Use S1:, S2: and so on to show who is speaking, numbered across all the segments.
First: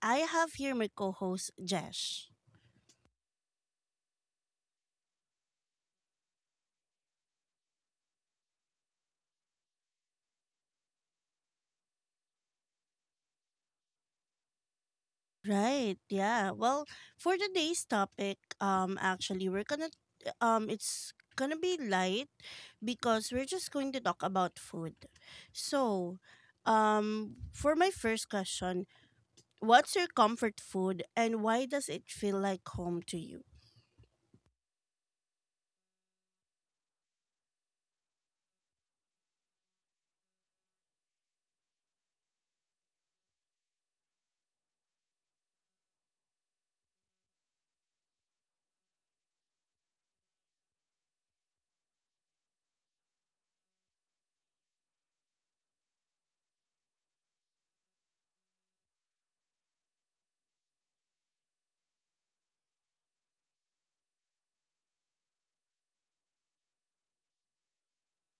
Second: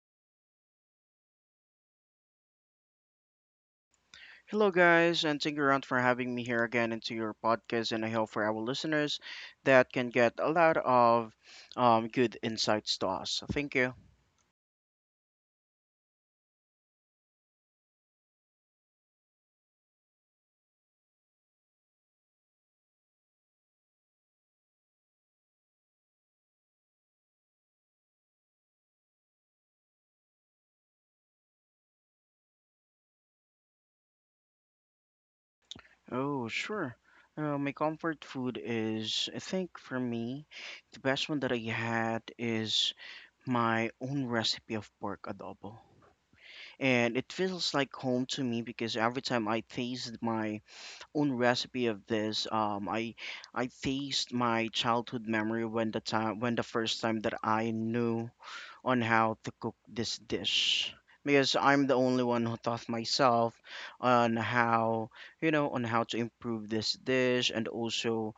S1: I have here my co host, Jesh.
S2: Hello, guys, and thank you around for having me here again into your podcast. And I hope for our listeners that can get a lot of good insights to us. Thank you.
S1: Right. Yeah. Well, for today's topic, actually, it's gonna be light because we're just going to talk about food. So, for my first question, what's your comfort food and why does it feel like home to you?
S2: Oh, sure. My comfort food is, I think for me, the best one that I had is my own recipe of pork adobo. And it feels like home to me because every time I taste my own recipe of this. I faced my childhood memory when the time when the first time that I knew on how to cook this dish because I'm the only one who taught myself on how on how to improve this dish and also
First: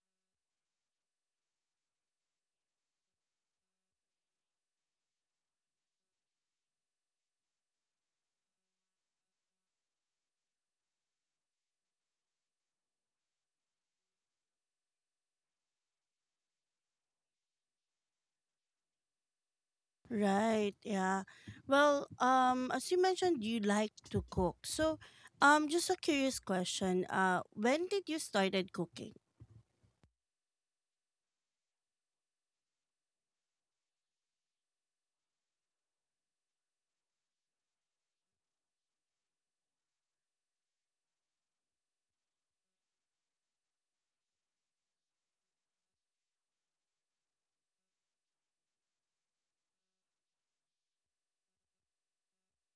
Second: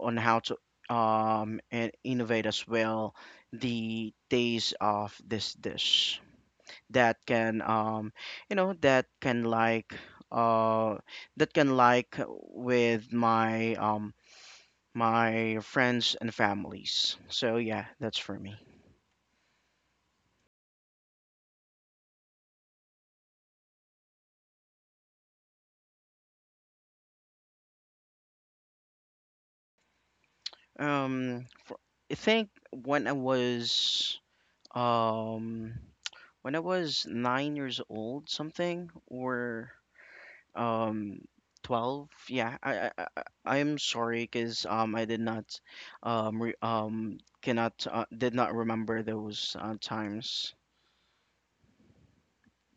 S2: on how to and innovate as well the taste of this dish that can you know that can like uh that can like with my friends and families, so yeah, that's for me.
S1: Right, yeah. Well, as you mentioned, you like to cook. So, just a curious question. When did you started cooking?
S2: um I think when I was um when I was 9 years old something or um 12, yeah I'm sorry because I did not cannot did not remember those times.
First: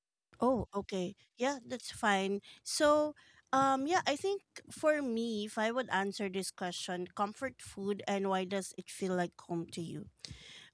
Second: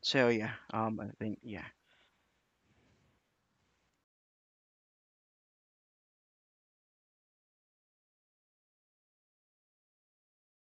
S2: So yeah,
S1: Oh,
S2: I
S1: okay.
S2: think
S1: Yeah,
S2: yeah.
S1: that's fine. So, yeah, I think for me, if I would answer this question, comfort food and why does it feel like home to you?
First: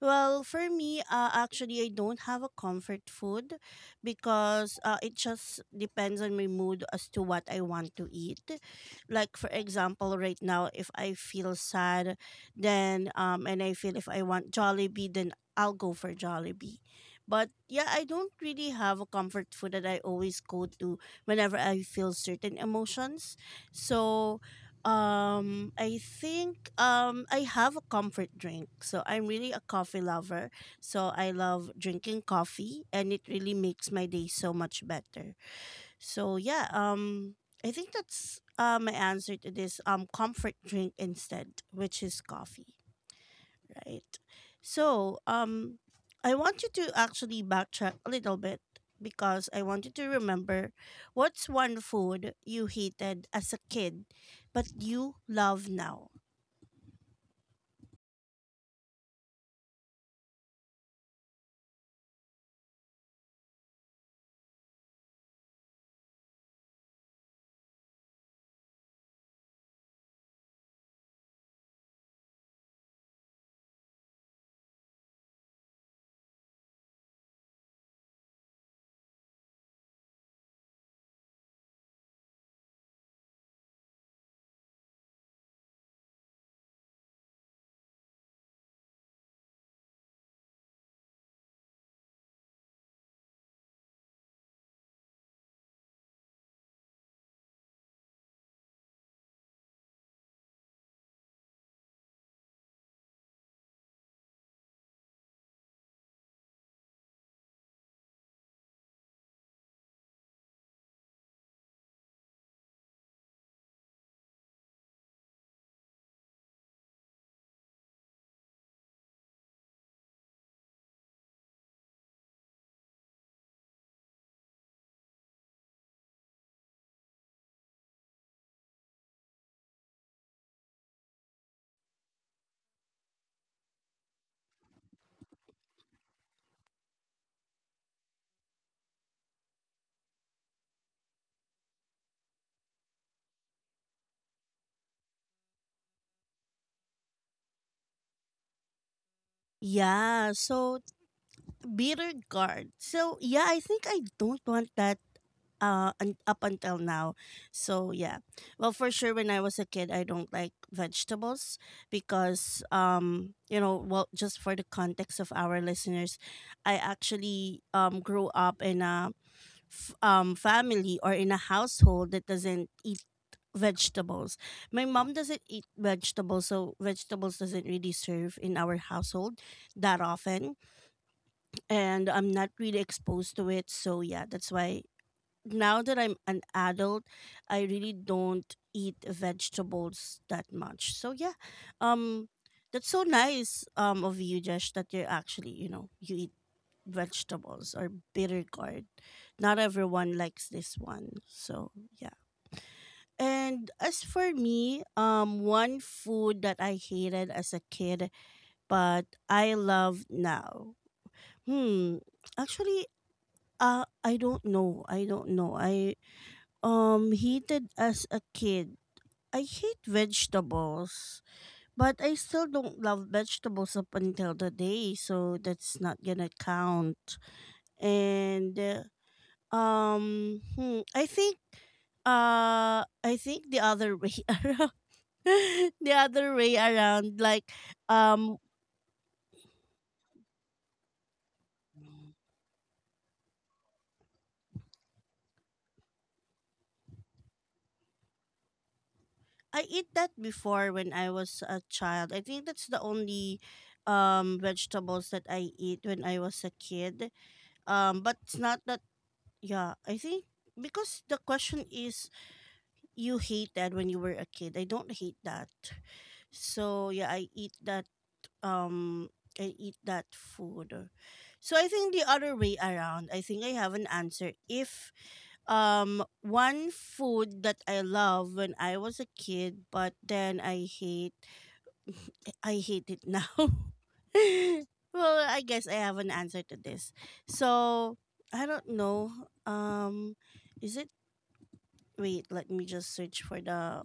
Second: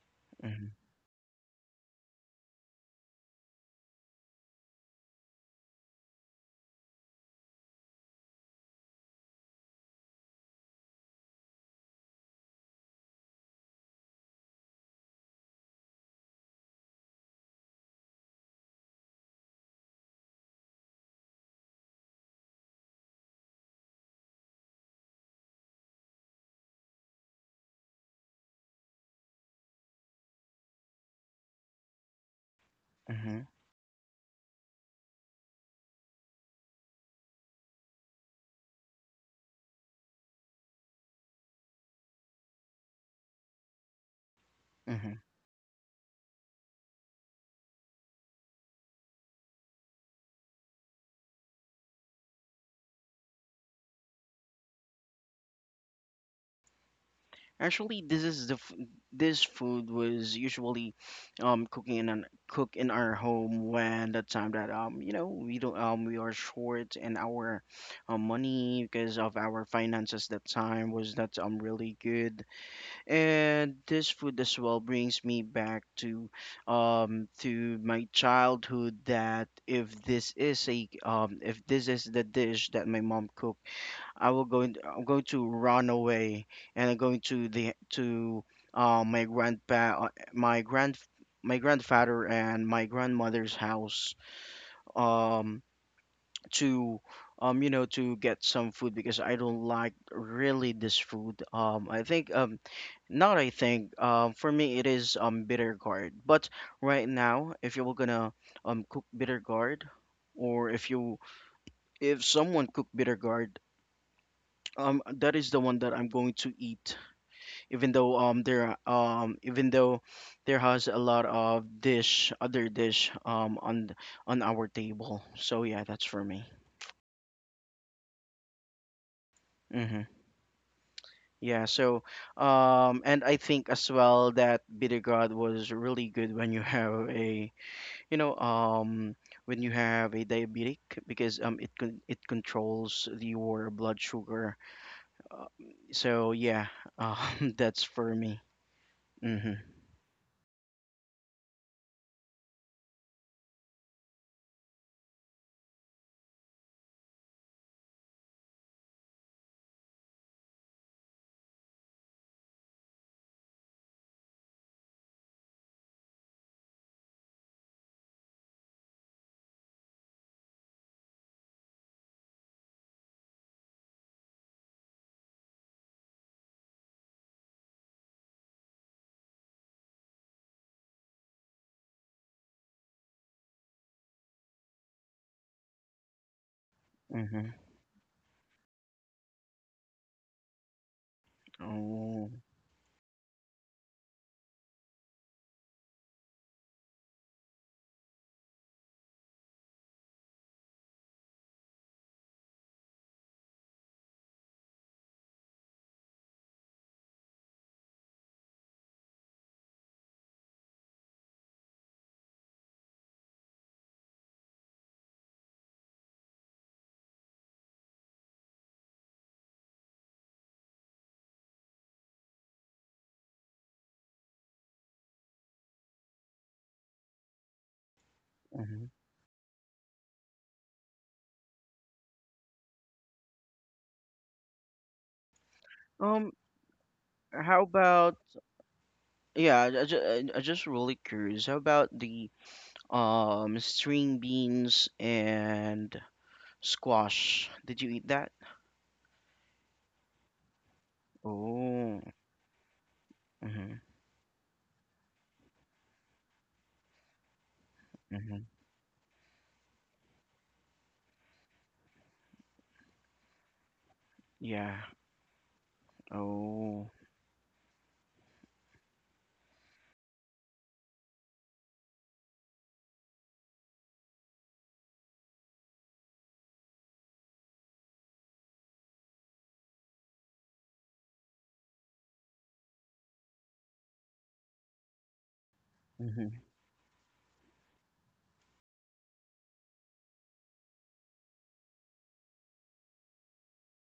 S1: Well,
S2: Mhm.
S1: for me, actually, I don't have a comfort food because it just depends on my mood as to what I want to eat. Like, for example, right now, if I feel sad, then, and I feel if I want Jollibee, then I'll go for Jollibee. But yeah, I don't really have a comfort food that I always go to whenever I feel certain emotions. So, I think I have a comfort drink. So I'm really a coffee lover. So I love drinking coffee and it
S2: Mhm.
S1: really makes my day so much better. So yeah, I think that's my answer to this comfort drink instead, which is coffee, right? So,
S2: Mhm.
S1: I want you to actually backtrack a little bit because I want you to remember what's one food you hated as a kid but you love now.
S2: Actually, this is the f this food was usually cook in our home when the time that we don't we are short in our money because of our finances that time was not really good, and this food as well brings me back to my childhood that if this is a if this is the dish that my mom cooked, I will go in, I'm going to run away and I'm going to the to uh, my grandpa uh, my grand my grandfather and my grandmother's house um to to get some food because I don't like really this food I think not I think for me it is bitter gourd. But right now if you were gonna cook bitter gourd, or if you if someone cook bitter gourd, that is the one that I'm going to eat, even though there even though there has a lot of dish other dish on our table, so yeah, that's for me. Mm-hmm. Yeah, so and I think as well that bitter was really good when you have a you know um when you have a diabetic because it controls your blood sugar, uh, so yeah that's for me. Mm-hmm.
S1: Yeah, so bitter gourd. So yeah, I think I don't want that up until now. So yeah, well, for sure when I was a kid I don't like vegetables because you know, well, just for the context of our listeners, I actually grew up in a family or in a household that doesn't eat vegetables. My mom doesn't eat vegetables, so vegetables doesn't really serve in our household that often, and I'm not really exposed to it. So yeah, that's why now that I'm an adult,
S2: Mm-hmm.
S1: I really don't eat vegetables that much. So yeah, um,
S2: Oh.
S1: that's so nice of you, Jesh, that you're actually, you know, you eat vegetables or bitter gourd. Not everyone likes this one, so yeah. And as for me, one food that I hated as a kid but I love now. Hmm, actually, I don't know. I don't know. I heated as a kid. I hate vegetables, but I still don't love vegetables up until the day, so that's not gonna count. And
S2: Mhm.
S1: hmm, I think the other way around. The other way around, like
S2: How about
S1: um
S2: just really curious. How about the string beans and squash? Did you eat that?
S1: I eat that before when I was a
S2: Oh.
S1: child. I think that's the only
S2: Mm-hmm.
S1: vegetables that I eat when I was a kid. But it's
S2: Mm-hmm.
S1: not that. Yeah, I think because the question is you hated when you were a kid. I
S2: Yeah.
S1: don't hate that. So
S2: Oh.
S1: yeah, I eat that, um I eat that food. So I think the other way around, I think I have an answer. If one food that I love when I was a kid but then I hate I hate it now. Well, I guess I have an
S2: Mm-hmm.
S1: answer to this. So I don't know. Um is it Wait, let me just search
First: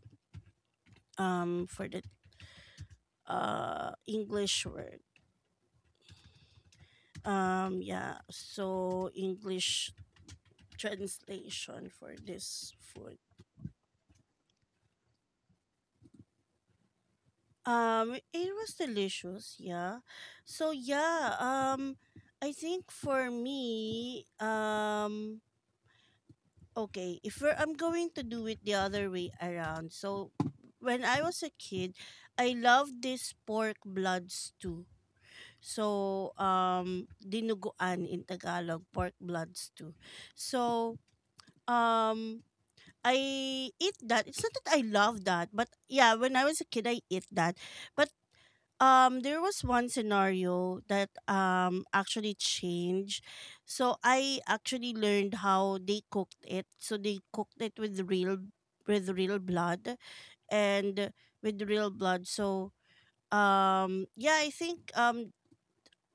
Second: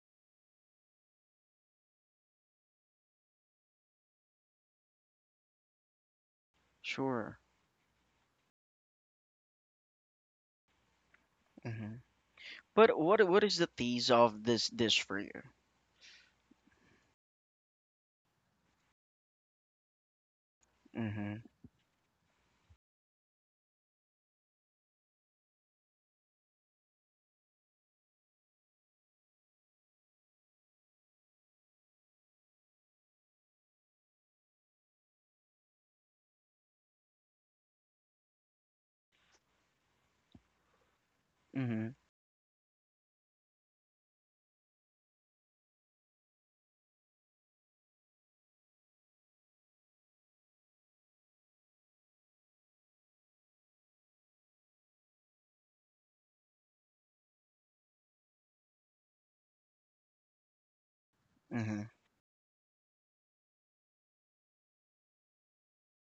S1: for the english word.
S2: Sure.
S1: Yeah, so english translation
S2: Mm-hmm.
S1: for this
S2: But
S1: food.
S2: what is the taste of this dish for you?
S1: It was delicious, yeah. So
S2: Mm-hmm.
S1: yeah, I think for me, okay, if we're, I'm going to do it the other way around. So when I was a kid I loved this pork blood stew. So, dinuguan in Tagalog, pork bloods too. So,
S2: Mm-hmm.
S1: um, I eat that. It's not that I love that, but yeah, when I was a kid, I eat that. But there was one scenario that actually changed. So I actually learned how they cooked it. So they cooked it with real, with real blood and with
S2: Mm-hmm.
S1: real blood. So um yeah i think um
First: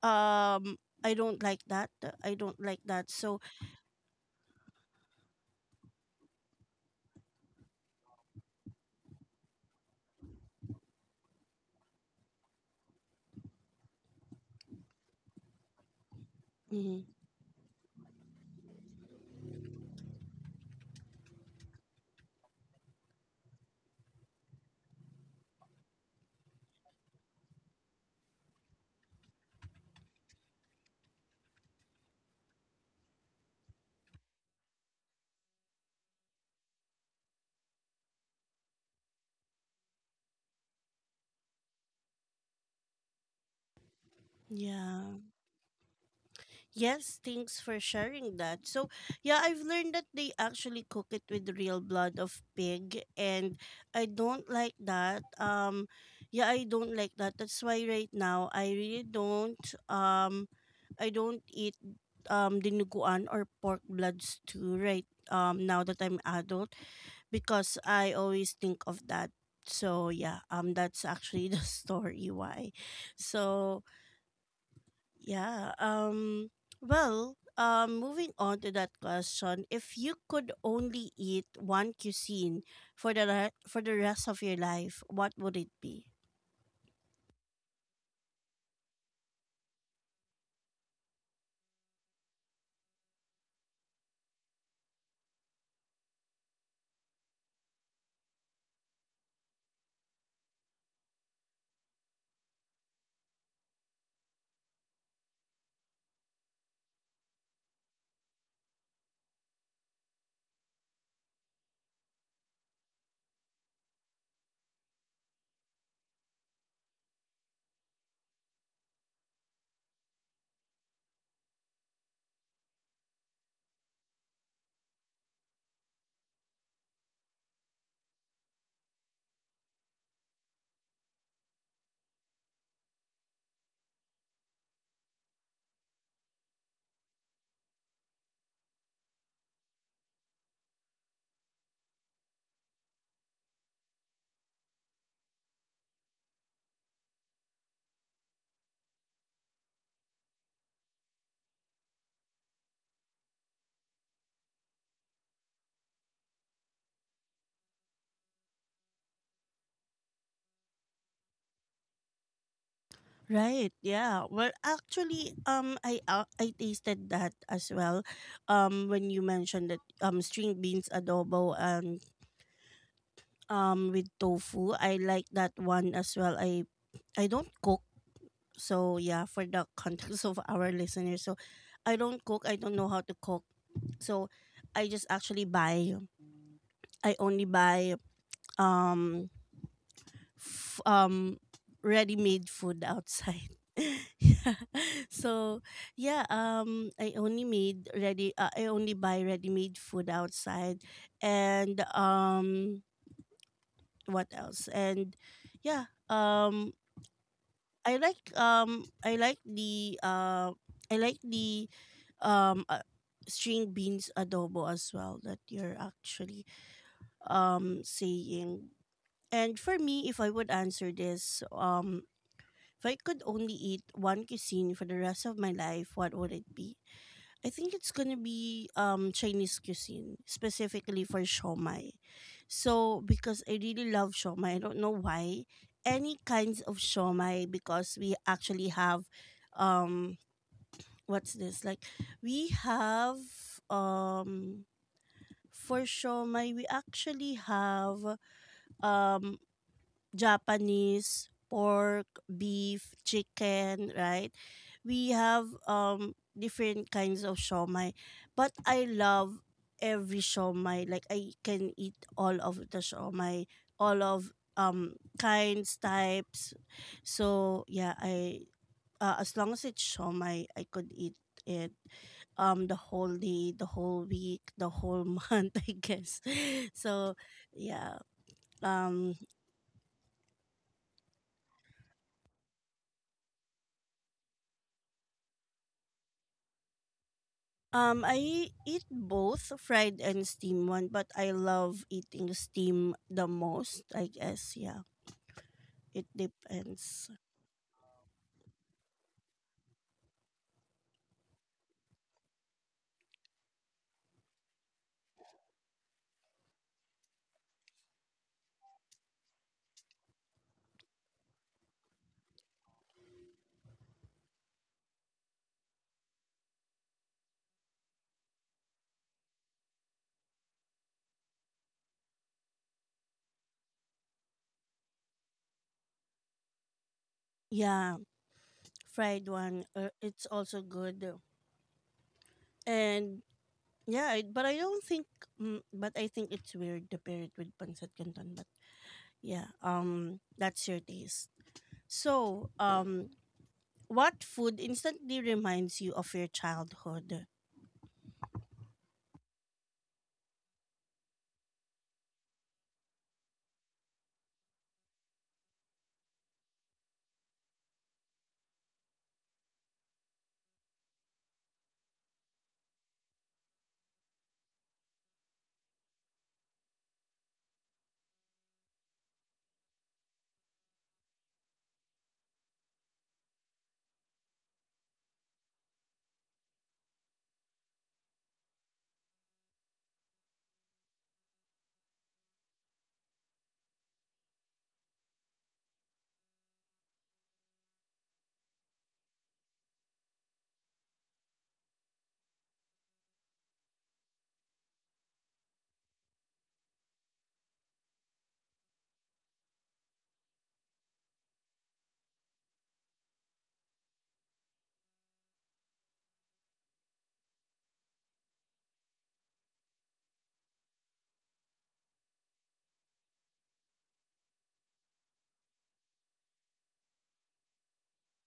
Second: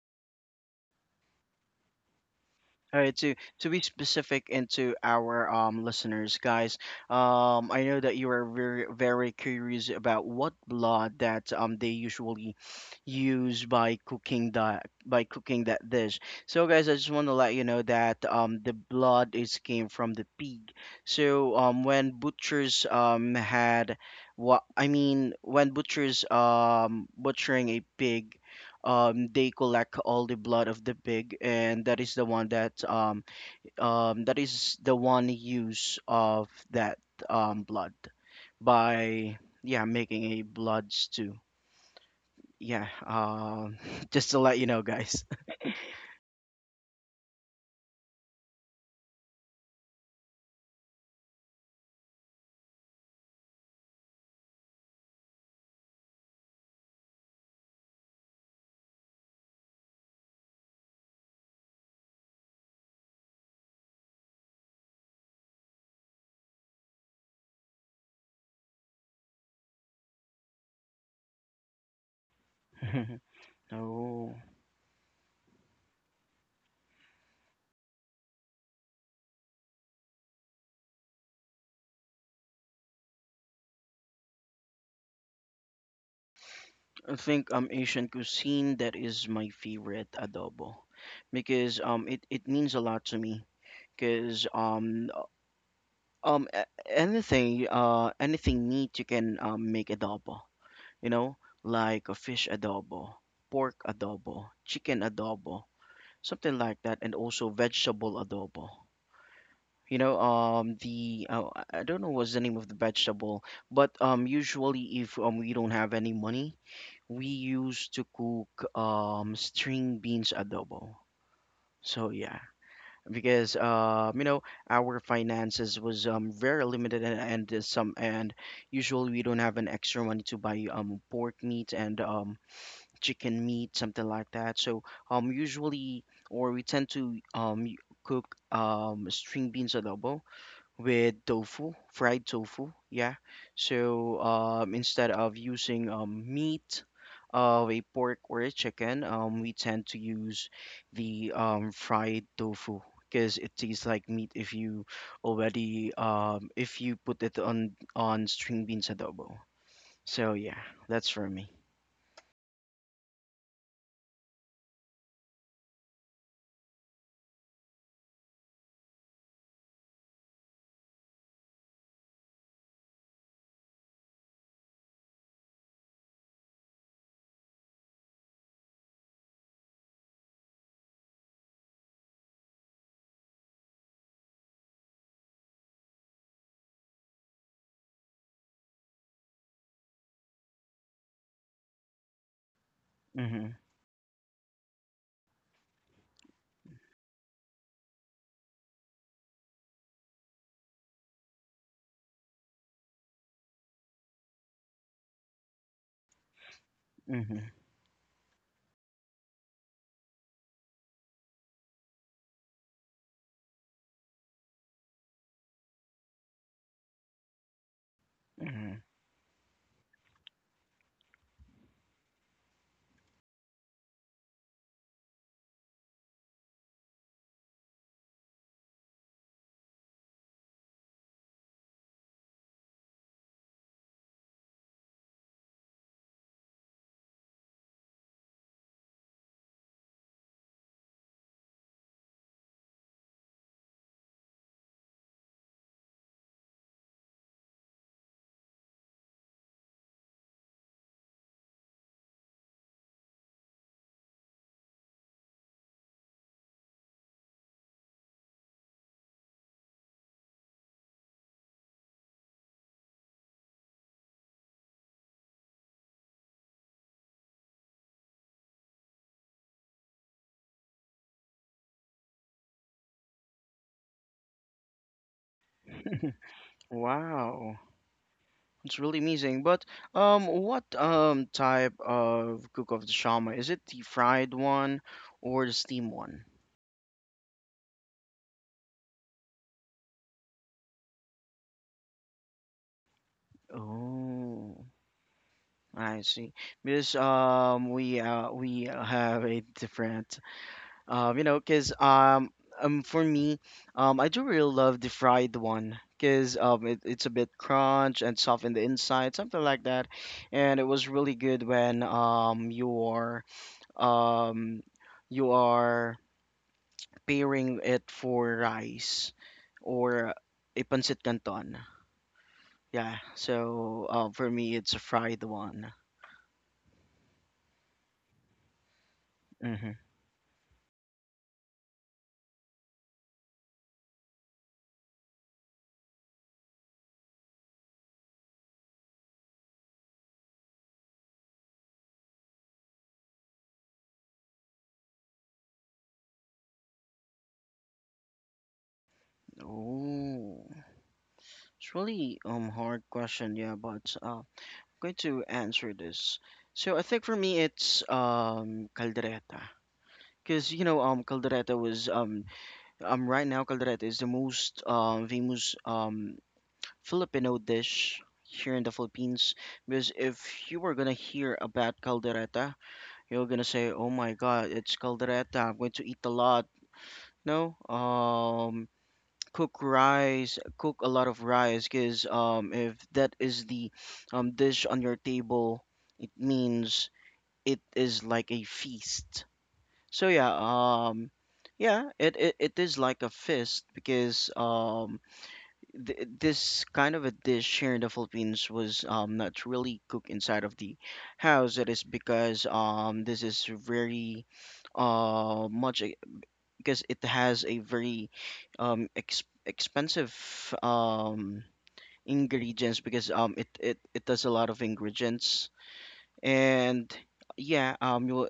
S1: I don't like that. I don't like
S2: All
S1: that.
S2: right, to
S1: So,
S2: to be specific and to our listeners, guys, I know that you are very very curious about what blood that they usually use by cooking that dish. So, guys, I just
S1: mhm,
S2: want to let you know that the blood is came from the pig. So, when butchers had, what I mean when butchers butchering a pig, they collect all the blood of the pig, and that is the one that that is the one use of that blood by, yeah, making a blood stew. Yeah, just to let you know, guys.
S1: yeah. Yes, thanks for sharing that. So, yeah, I've learned that they actually cook it with real blood of pig, and I don't like that. Yeah, I don't like that. That's why right now I really don't um I don't eat dinuguan or pork blood stew right now that I'm adult, because I always think of that. So yeah, that's actually the story why. So
S2: Oh.
S1: yeah. Well, moving on to that question, if you could only eat one cuisine for the rest of your life, what would it be?
S2: I think Asian cuisine, that is my favorite adobo, because it means a lot to me because anything anything meat you can make adobo, you know, like a fish adobo, pork adobo, chicken adobo, something like that, and also vegetable adobo. You know, the I don't know what's the name of the vegetable, but usually if we don't have any money, we used to cook string beans adobo. So yeah, because our finances was very limited and, some and usually we don't have an extra money to buy pork meat and chicken meat, something like that. So usually, or we tend to cook string beans adobo with tofu, fried tofu, yeah. So instead of using meat of a pork or a chicken, we tend to use the fried tofu, because it tastes like meat if you already if you put it on string beans adobo. So yeah, that's for me.
S1: Right. Yeah. Well, actually, I tasted that as well. When you mentioned that string beans adobo and with tofu, I like that one as well. I don't cook, so yeah, for the context of our listeners, so I don't cook. I don't know how to cook, so I just actually buy. I only buy um f- um ready-made food
S2: Mm-hmm.
S1: outside. Yeah. So, yeah, I only buy ready-made food outside and what else? And yeah,
S2: Mm-hmm.
S1: I like I like the um uh, string beans adobo as well that you're actually saying.
S2: Mm-hmm.
S1: And for me, if I would answer this, if I could only eat one cuisine for the rest of my life, what would it be? I think it's gonna be Chinese cuisine, specifically for shomai. So because I really love shomai, I don't know why. Any kinds of shomai because we actually have um what's this? Like we have um for shomai we actually have um Japanese, pork, beef, chicken, right? We have different kinds of shomai, but I love every shomai. Like I can eat all of the shomai, all of kinds, types. So yeah, I as long as it's shomai, I could eat it the whole day, the whole week, the whole month, I guess. So
S2: Wow,
S1: yeah.
S2: it's really
S1: Um
S2: amazing. But what type of cook of the shama? Is it the fried one or the steam one?
S1: I eat both fried and steam one, but I love eating steam the most, I guess.
S2: Oh,
S1: Yeah,
S2: I
S1: it
S2: see. Because
S1: depends.
S2: we have a different you know, cause for me I do really love the fried one. Cause it's a bit crunch and soft in the inside, something like that, and it was really good when um you are pairing it for rice or a pancit canton. Yeah, so for me, it's a fried one.
S1: Yeah, fried one,
S2: Mm-hmm.
S1: it's also good. And yeah, I, but I don't think, mm, but I think it's weird to pair it with pancit canton. But yeah, that's your taste. So, what food instantly reminds you of your childhood?
S2: Oh, it's really hard question. Yeah, but I'm going to answer this. So I think for me, it's caldereta. Because caldereta was right now caldereta is the most famous Filipino dish here in the Philippines. Because if you were gonna hear about caldereta, you're gonna say, "Oh my God, it's caldereta. I'm going to eat a lot." No, cook rice, cook a lot of rice, because if that is the dish on your table, it means it is like a feast. So yeah, yeah, it is like a feast because this kind of a dish here in the Philippines was not really cooked inside of the house. That is because this is very uh much e- because it has a very expensive um ingredients because it does a lot of ingredients, and yeah, you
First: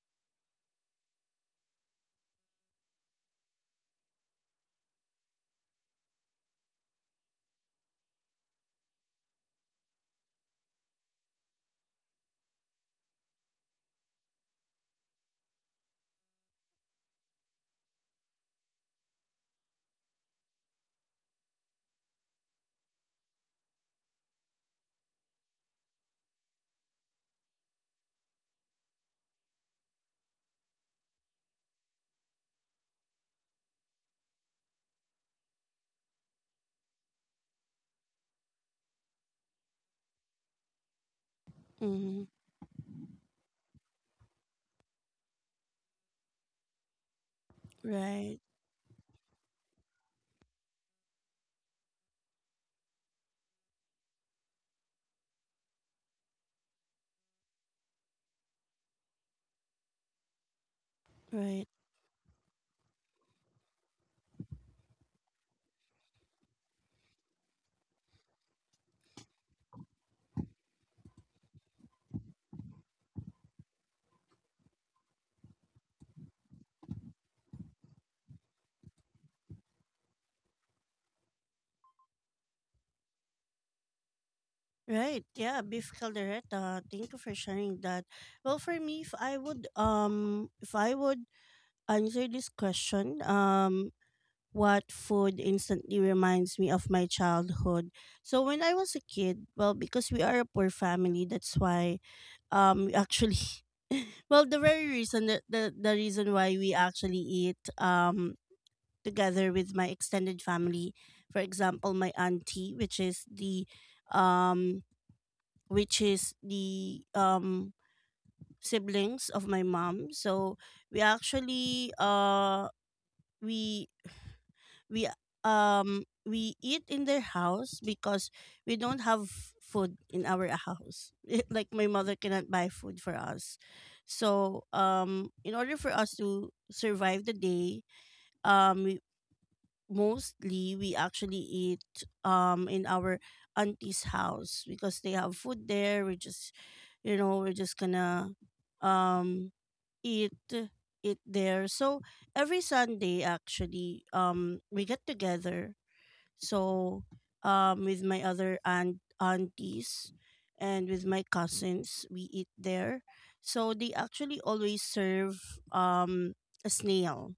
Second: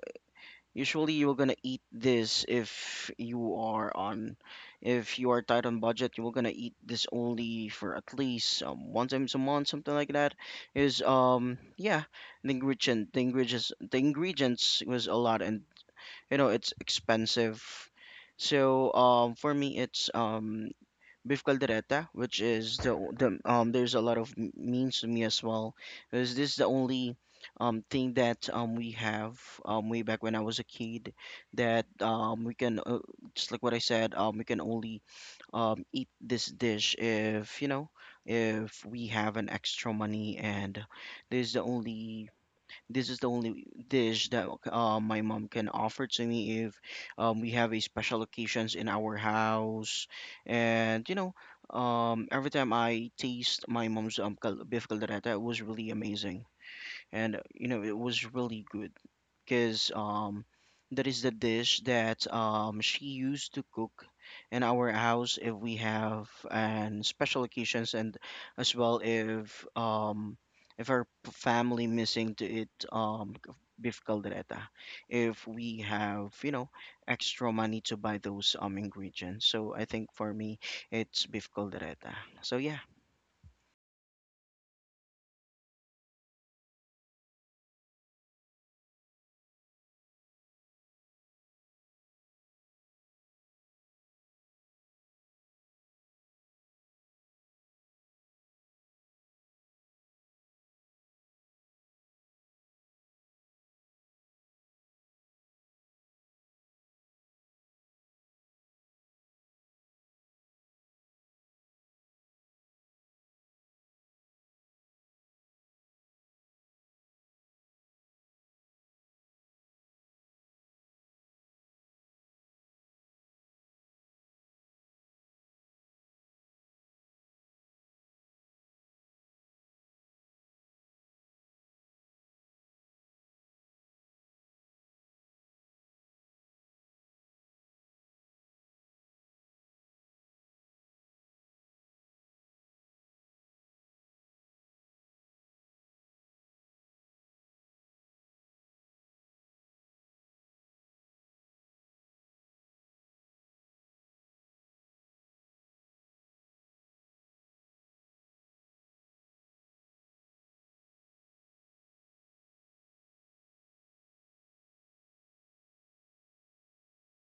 S2: usually you're gonna eat this if you are on if you are tight on budget, you're gonna eat this only for at least one times a month, something like that. Is yeah, the ingredients was a lot, and you know it's expensive. So for me it's beef caldereta, which is there's a lot of means to me as well. Is This is the only thing that we have way back when I was a kid, that we can just like what I said, we can only eat this dish if we have an extra money, and this is the
S1: Mm-hmm.
S2: only this is the only dish that my mom can offer to me if we have a special
S1: Right,
S2: occasions in our house. And you know, every time I taste my mom's beef caldereta, it was really amazing, and you know, it was really good because that is the
S1: right.
S2: dish that she used to cook in our house if we have and special occasions, and as well if our family missing to eat beef caldereta if we have extra money to buy those ingredients, so I think for me it's beef caldereta, so yeah.
S1: Right. Yeah, beef caldereta. Thank you for sharing that. Well, for me, if I would answer this question, what food instantly reminds me of my childhood. So when I was a kid, well, because we are a poor family, that's why we actually well, the very reason that the reason why we actually eat together with my extended family, for example my auntie, which is the um which is the um siblings of my mom. So we actually we we we eat in their house because we don't have food in our house. Like my mother cannot buy food for us. So in order for us to survive the day, um we, mostly we actually eat in our auntie's house because they have food there. We just, you know, we're just gonna um eat it there. So every Sunday actually we get together, so with my other aunties and with my cousins we eat there. So they actually always serve um a snail,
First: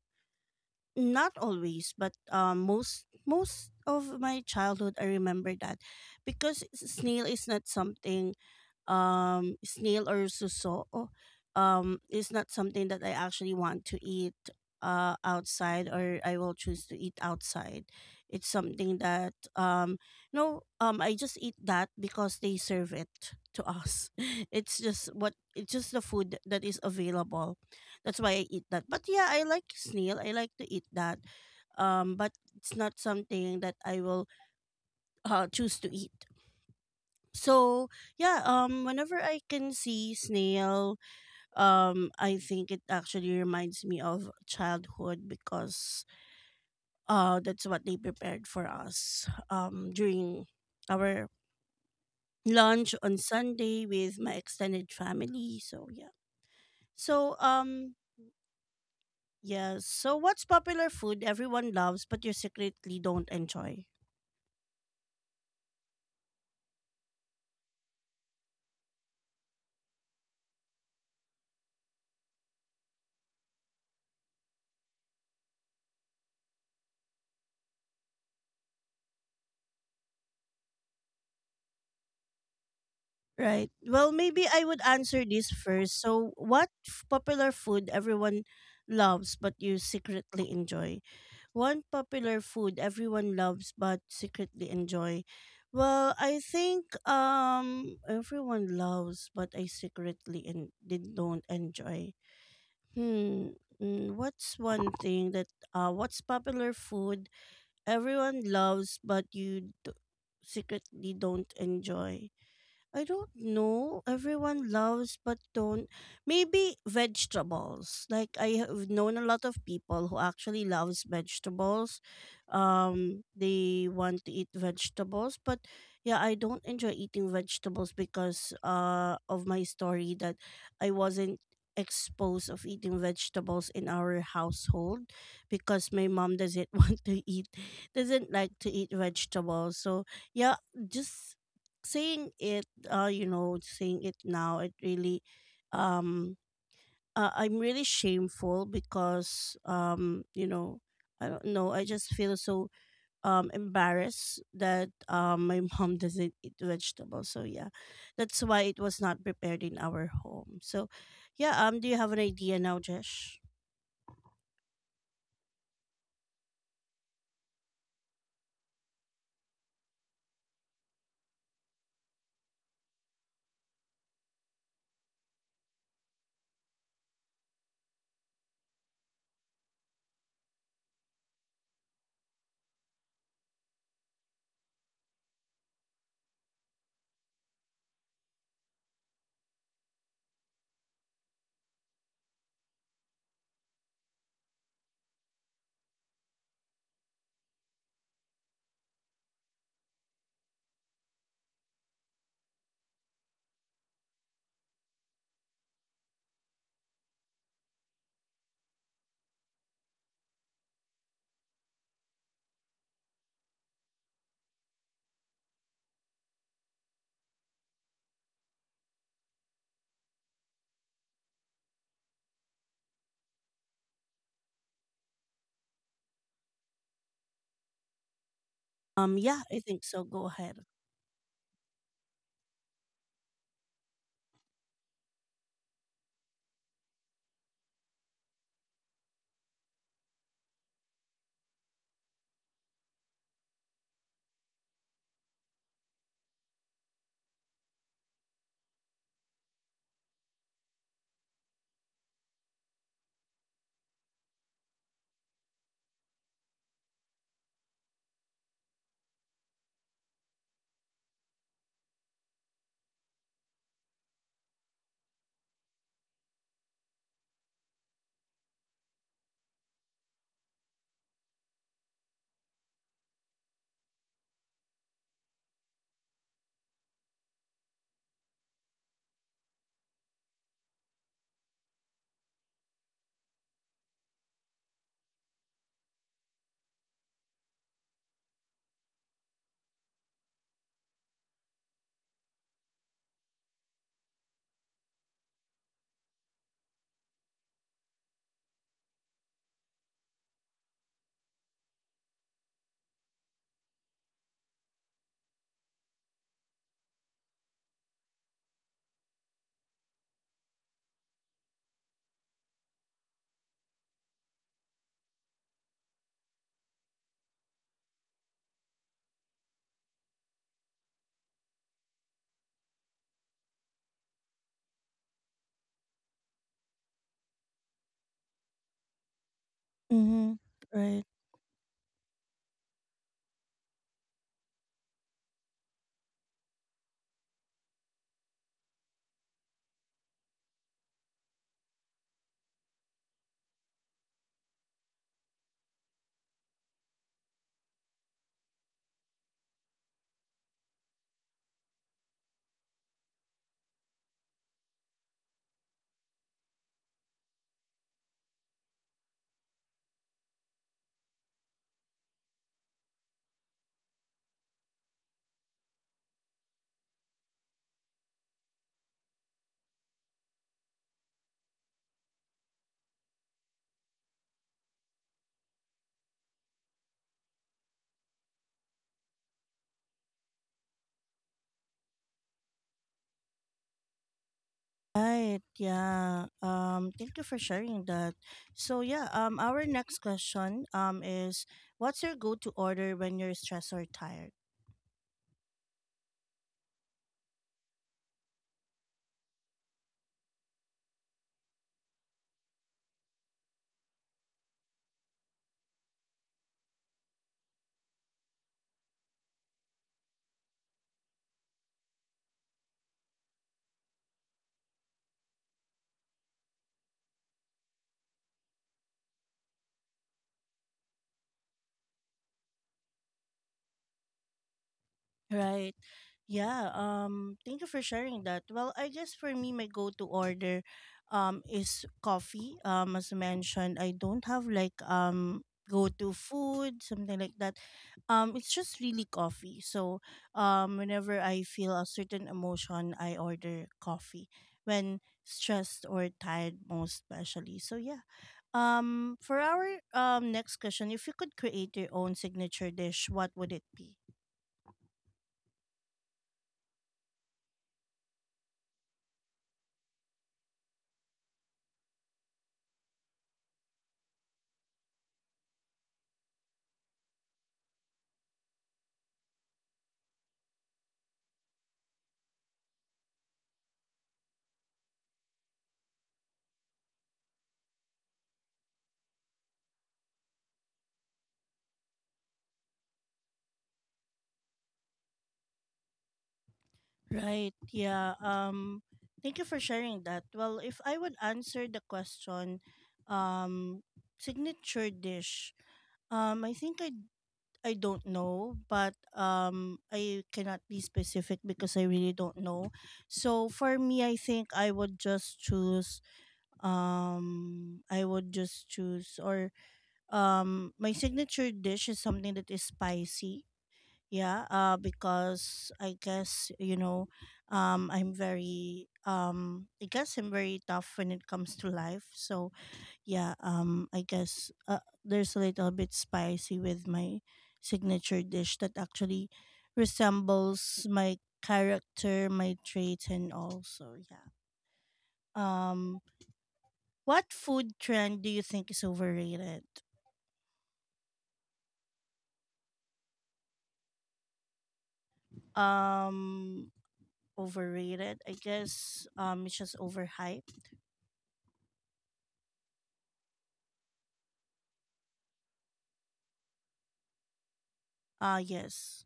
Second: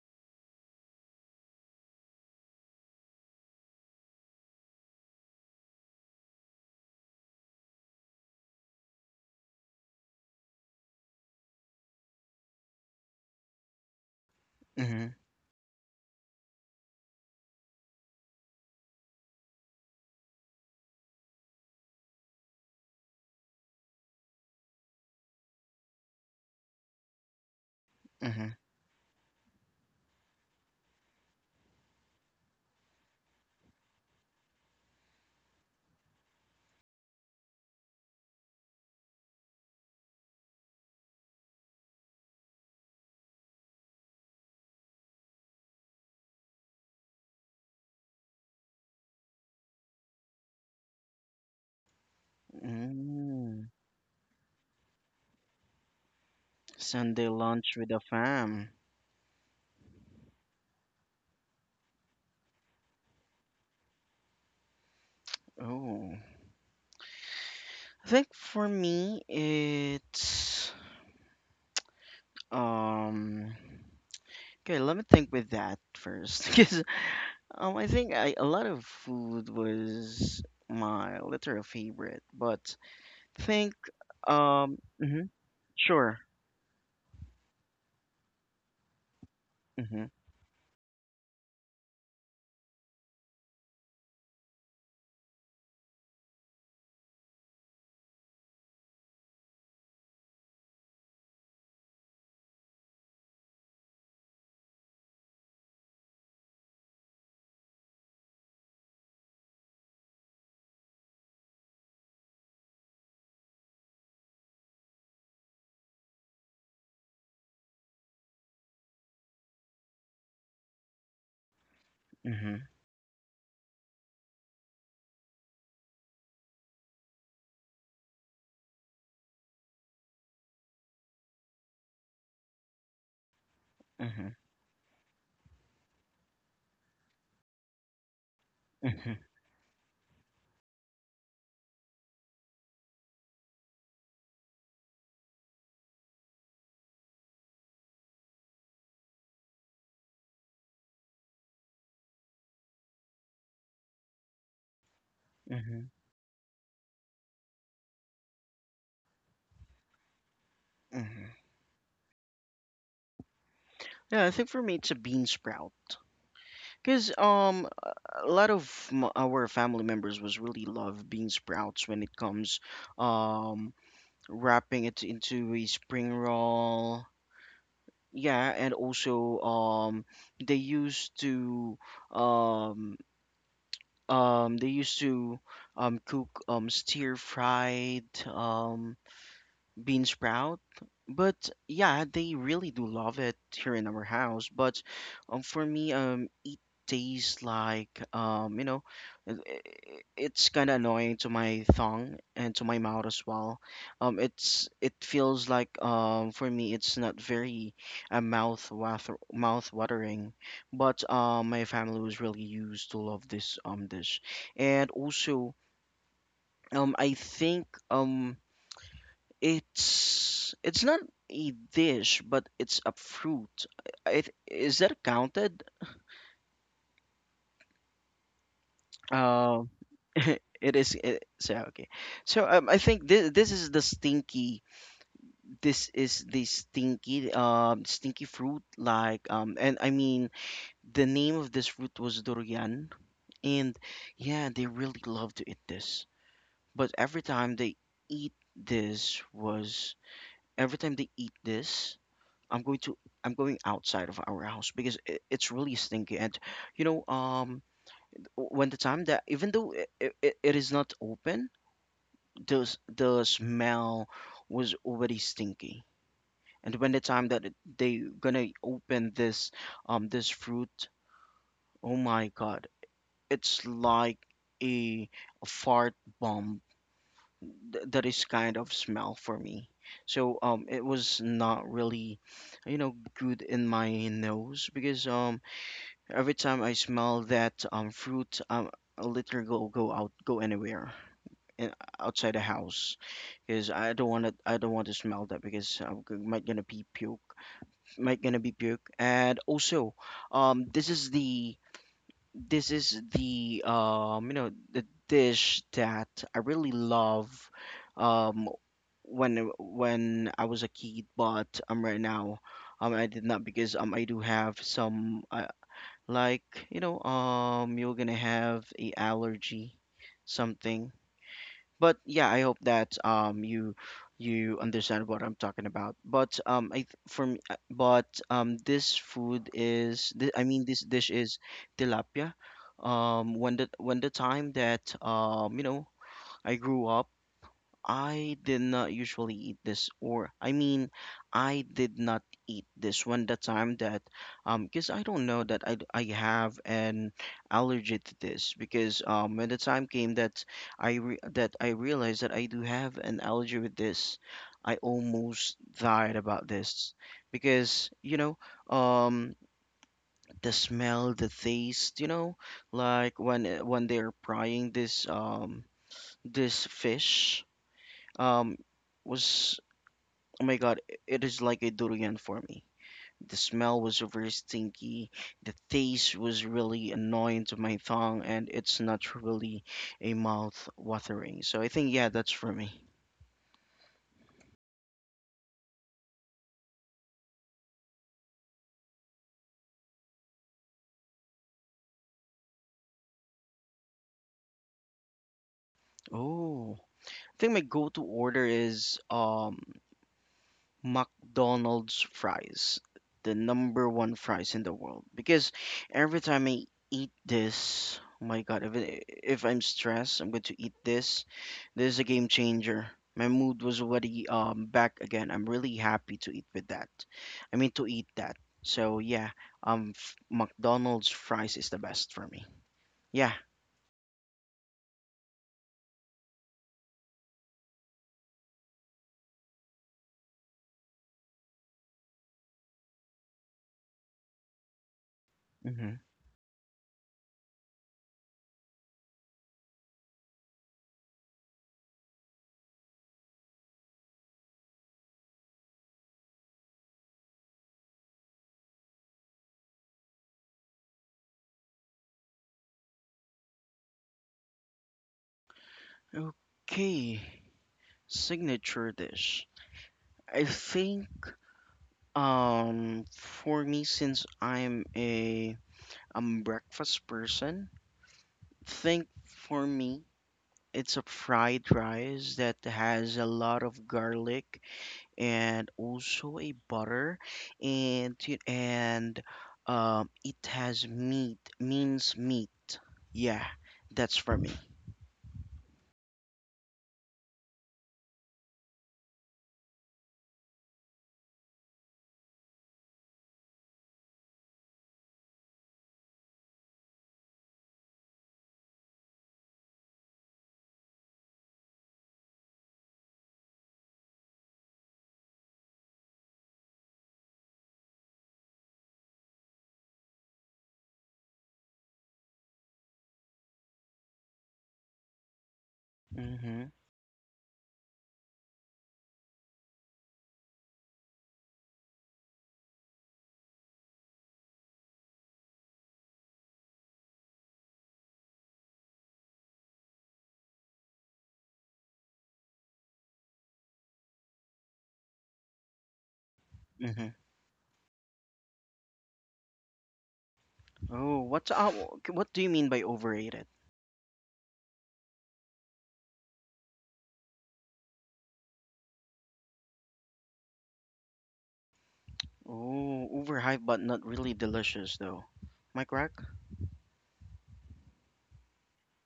S1: not always but most of my childhood I remember that, because snail is not something, snail or suso is not something that I actually want to eat
S2: Mm-hmm.
S1: outside or I will choose to eat outside. It's something that no I just eat that because they serve it to us. It's just the food that is available, that's why I
S2: Mm-hmm.
S1: eat that. But yeah, I like snail. I like to eat that. But it's not something that I will choose to eat. So yeah, whenever I can see snail, I think it actually reminds me of childhood, because that's what they prepared for us during our lunch on
S2: Mm.
S1: Sunday with my extended family. So yeah.
S2: Sunday
S1: So
S2: lunch with the fam.
S1: yes. So what's popular food everyone loves but you secretly don't enjoy?
S2: Oh, I think for me it's um. Okay, let me think with that first because I think I, a lot of food was my literal favorite, but
S1: Right.
S2: think.
S1: Well, maybe I would answer
S2: Mhm.
S1: this first.
S2: Sure.
S1: So popular food everyone loves but you
S2: Mhm.
S1: secretly enjoy? One popular food everyone loves but secretly enjoy. Well, I think everyone loves but I secretly and did don't enjoy. Hmm. Mm, what's one thing that what's popular food everyone loves but you secretly don't enjoy. I don't know. Everyone loves but don't. Maybe vegetables. Like I have known a lot of people who actually loves vegetables.
S2: Mhm.
S1: They want to eat vegetables, but yeah, I don't enjoy eating vegetables because of my story that I wasn't exposed of eating vegetables in our
S2: Mhm.
S1: household because my mom doesn't want to eat, doesn't like to eat
S2: Mhm.
S1: vegetables. So, yeah, just saying it saying it now, it really, um, I'm really shameful because, I don't know, I just feel so embarrassed that my
S2: Mhm.
S1: mom doesn't eat vegetables. So yeah, that's why it was not prepared in our home. So,
S2: Mhm.
S1: yeah. Do you have an idea now, Jesh?
S2: Yeah, I think for me it's a bean sprout. Because a lot of our family members was really love bean sprouts when it comes um wrapping it into a spring roll. Yeah, and also they used to um they used to cook stir fried bean sprout. But yeah, they really do love it here in our house. But for me, it tastes like it's kind of annoying to my tongue and to my mouth as well. It feels like for me, it's not very mouth watering. But my family was really used to love this dish, and also I think. It's not a dish, but it's a fruit. Is that counted?
S1: Yeah, I
S2: Uh,
S1: think so. Go ahead.
S2: it is. It, so okay. So I think this is the stinky. This is the stinky stinky fruit. Like and I mean the name of this fruit was durian, and yeah, they really love to eat this. But every time they eat this was every time they eat this I'm going to I'm going outside of our house because it's really stinky. And you know, um, when the time that even though it is not open, the the smell was already stinky. And when the time that they gonna open this this fruit, oh my God, it's like a, a fart bomb that is kind of smell for me. So it was not really good in my nose because every time I smell that fruit, I literally go out, go anywhere, in, outside the house, because I don't want to. I don't want to smell that because I'm might gonna be puke, might gonna be puke. And also, um, this is the this is the the dish that I really love, um, when I was a kid, but right now. I did not because I do have some. I, like you're gonna have a allergy something but yeah, I hope that you you understand what I'm talking about, but for me but this food is
S1: Mm-hmm.
S2: I mean this dish is tilapia. When the time that I grew up, I did not usually eat this, or I mean, I did not eat this when the time that, because I don't know that I have an allergy to this because when the time came that I re that I realized that I do have an allergy with this, I almost died about this because um the smell, the taste, like when they're frying this this fish. Um, was, oh my God, it is like a durian for me. The smell was very stinky. The taste was really annoying to my tongue, and it's not really a mouth watering. So I think yeah, that's for me.
S1: Right, yeah. Thank you for sharing that. So yeah, our next question is, what's your go-to order when you're stressed or tired?
S2: Oh, I think my go-to order is McDonald's fries, the number one fries in the world. Because every time I eat this, oh my god, if, if I'm stressed, I'm going to eat this. This is a game changer. My mood was already back again. I'm really happy to eat with that. I mean to eat that. So yeah, McDonald's fries is the best for me. Yeah.
S1: Right. Yeah. Thank you for sharing that. Well, I guess for me, my go-to order, is coffee. As mentioned, I don't have like
S2: Hmm.
S1: go-to food, something like that. It's just really coffee. So, whenever I feel a certain emotion, I order coffee. When stressed or tired, most especially. So yeah. For our next question, if you could create your own signature dish, what would it be?
S2: Okay, signature dish. I think. For me, since I'm breakfast person, think for me it's a fried rice that has a lot of garlic and also a butter and and it has meat means meat. Yeah, that's for me.
S1: Right. Yeah. Thank you for sharing that. Well, if I would answer the question, um signature dish, I think I don't know, but I cannot be specific because I really don't know. So for me, I think I would just choose. I would just choose, or my signature dish is something that is spicy. Yeah. Because I guess
S2: Mm-hmm.
S1: you know, I'm very I guess I'm very tough when it comes to life. So yeah, I guess there's a little bit spicy with my signature dish that actually resembles my character, my traits, and also yeah. Um,
S2: Mm-hmm.
S1: what food trend do you think is overrated?
S2: Oh, what do you mean by overrated?
S1: Um, overrated. I guess it's just overhyped.
S2: Oh, overhyped but not really delicious though. Am I correct?
S1: Ah, yes.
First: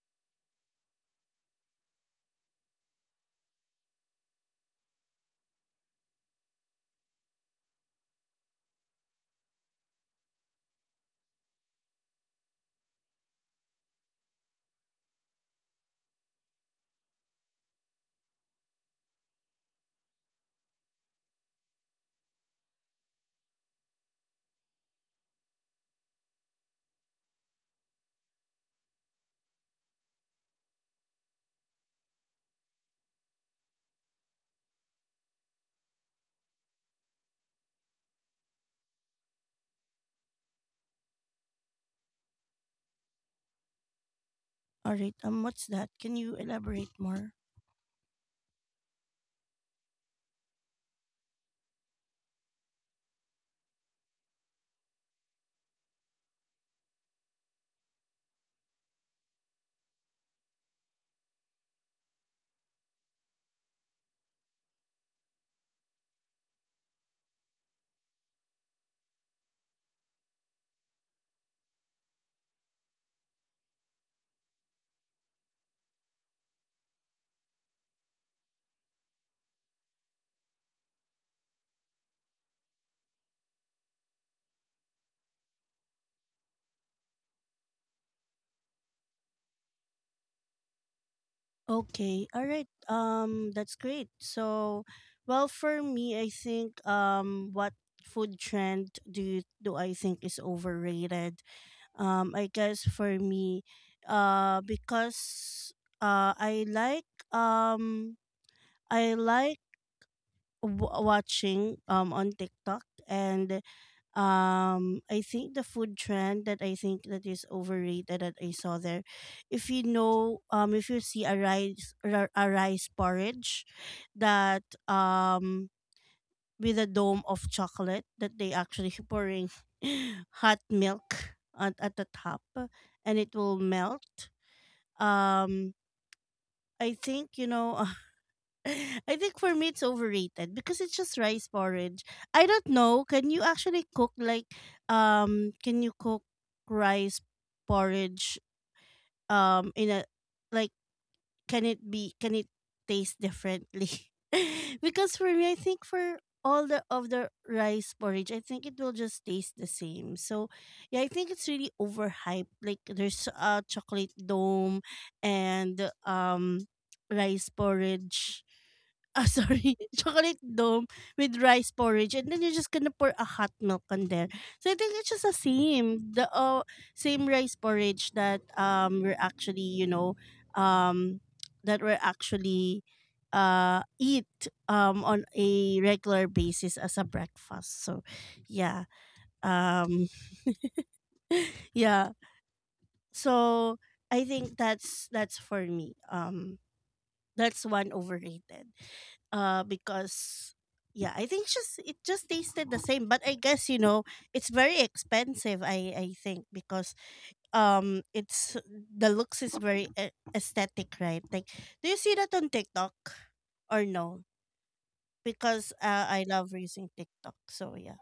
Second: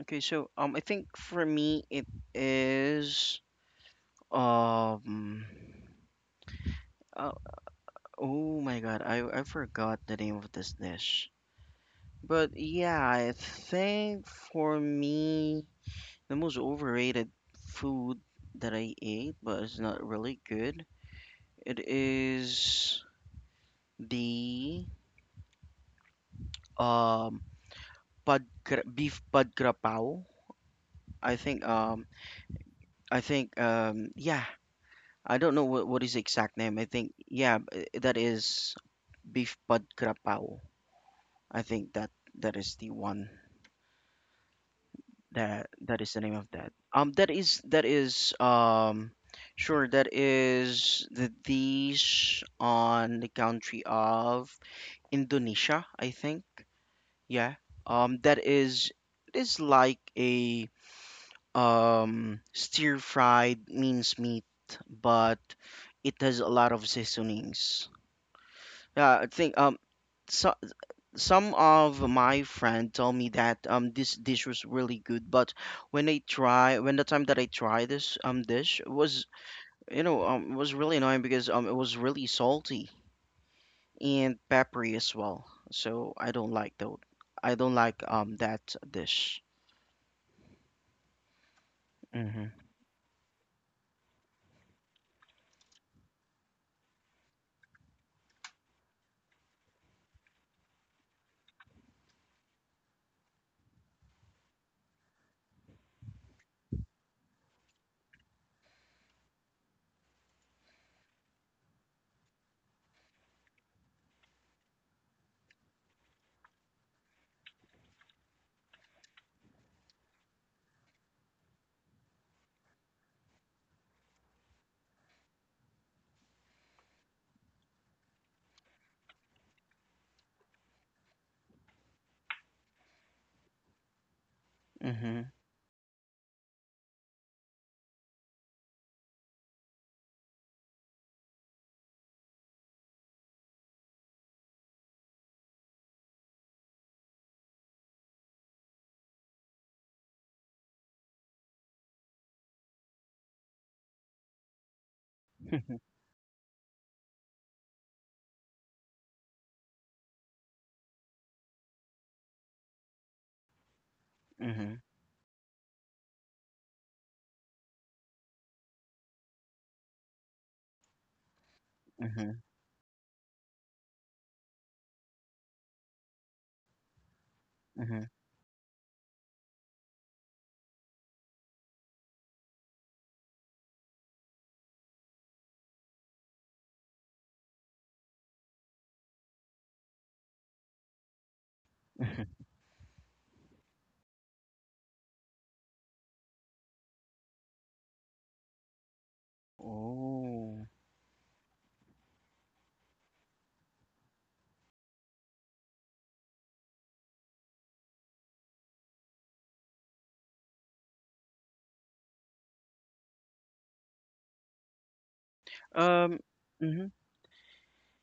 S2: Okay, so I think for me it is um, uh, oh my God, I forgot the name of this dish. But yeah, I think for me the most overrated food that I ate, but it's not really good. It is the um pad, beef pad krapao. I think um I think yeah, I don't know what is the exact name. I think yeah, that is beef pad krapow. I think that is the one
S1: All right. What's that?
S2: that is
S1: Can
S2: the name
S1: you
S2: of that.
S1: elaborate more?
S2: That is sure that is the dish on the country of Indonesia. I think yeah. That is it is like a stir fried minced meat, but it has a lot of seasonings. Yeah, I think so, some of my friend told me that this dish was really good, but when I try when the time that I tried this dish was was really annoying because it was really salty and peppery as well. So I don't like though I don't like that dish.
S1: Okay, all
S2: Mhm.
S1: right. That's great. So, well, for me, I think what food trend do I think is overrated? I guess for me, because uh, I like um, I like watching on TikTok and I think the food trend that I think that is overrated that I saw there if you know if you see a a rice porridge that with a dome of chocolate that they actually pouring hot milk at the top and it will melt
S2: Mhm.
S1: um I think you know I think for me it's overrated because it's just rice porridge. I don't know. Can you actually cook like can you cook rice porridge in a like can it taste differently? Because for me I
S2: Mhm.
S1: think for all the of the rice porridge I think it will just taste the same. So yeah, I think it's really overhyped. Like there's a chocolate
S2: Mhm.
S1: dome and rice porridge. Ah, sorry, chocolate dome with rice porridge, and then you're just gonna pour a hot milk on there. So I think it's just the same rice
S2: Mhm.
S1: porridge that we're actually you know um that we're actually eat on a regular basis as a breakfast. So yeah, um yeah. So I think that's for me. That's one overrated. Because
S2: Oh.
S1: yeah, I think it's just it just tasted the same, but I guess you know it's very expensive. I think because it's the looks is very aesthetic, right? Like do you see that on TikTok or no? Because
S2: Um.
S1: I love using
S2: Mhm.
S1: TikTok, so yeah.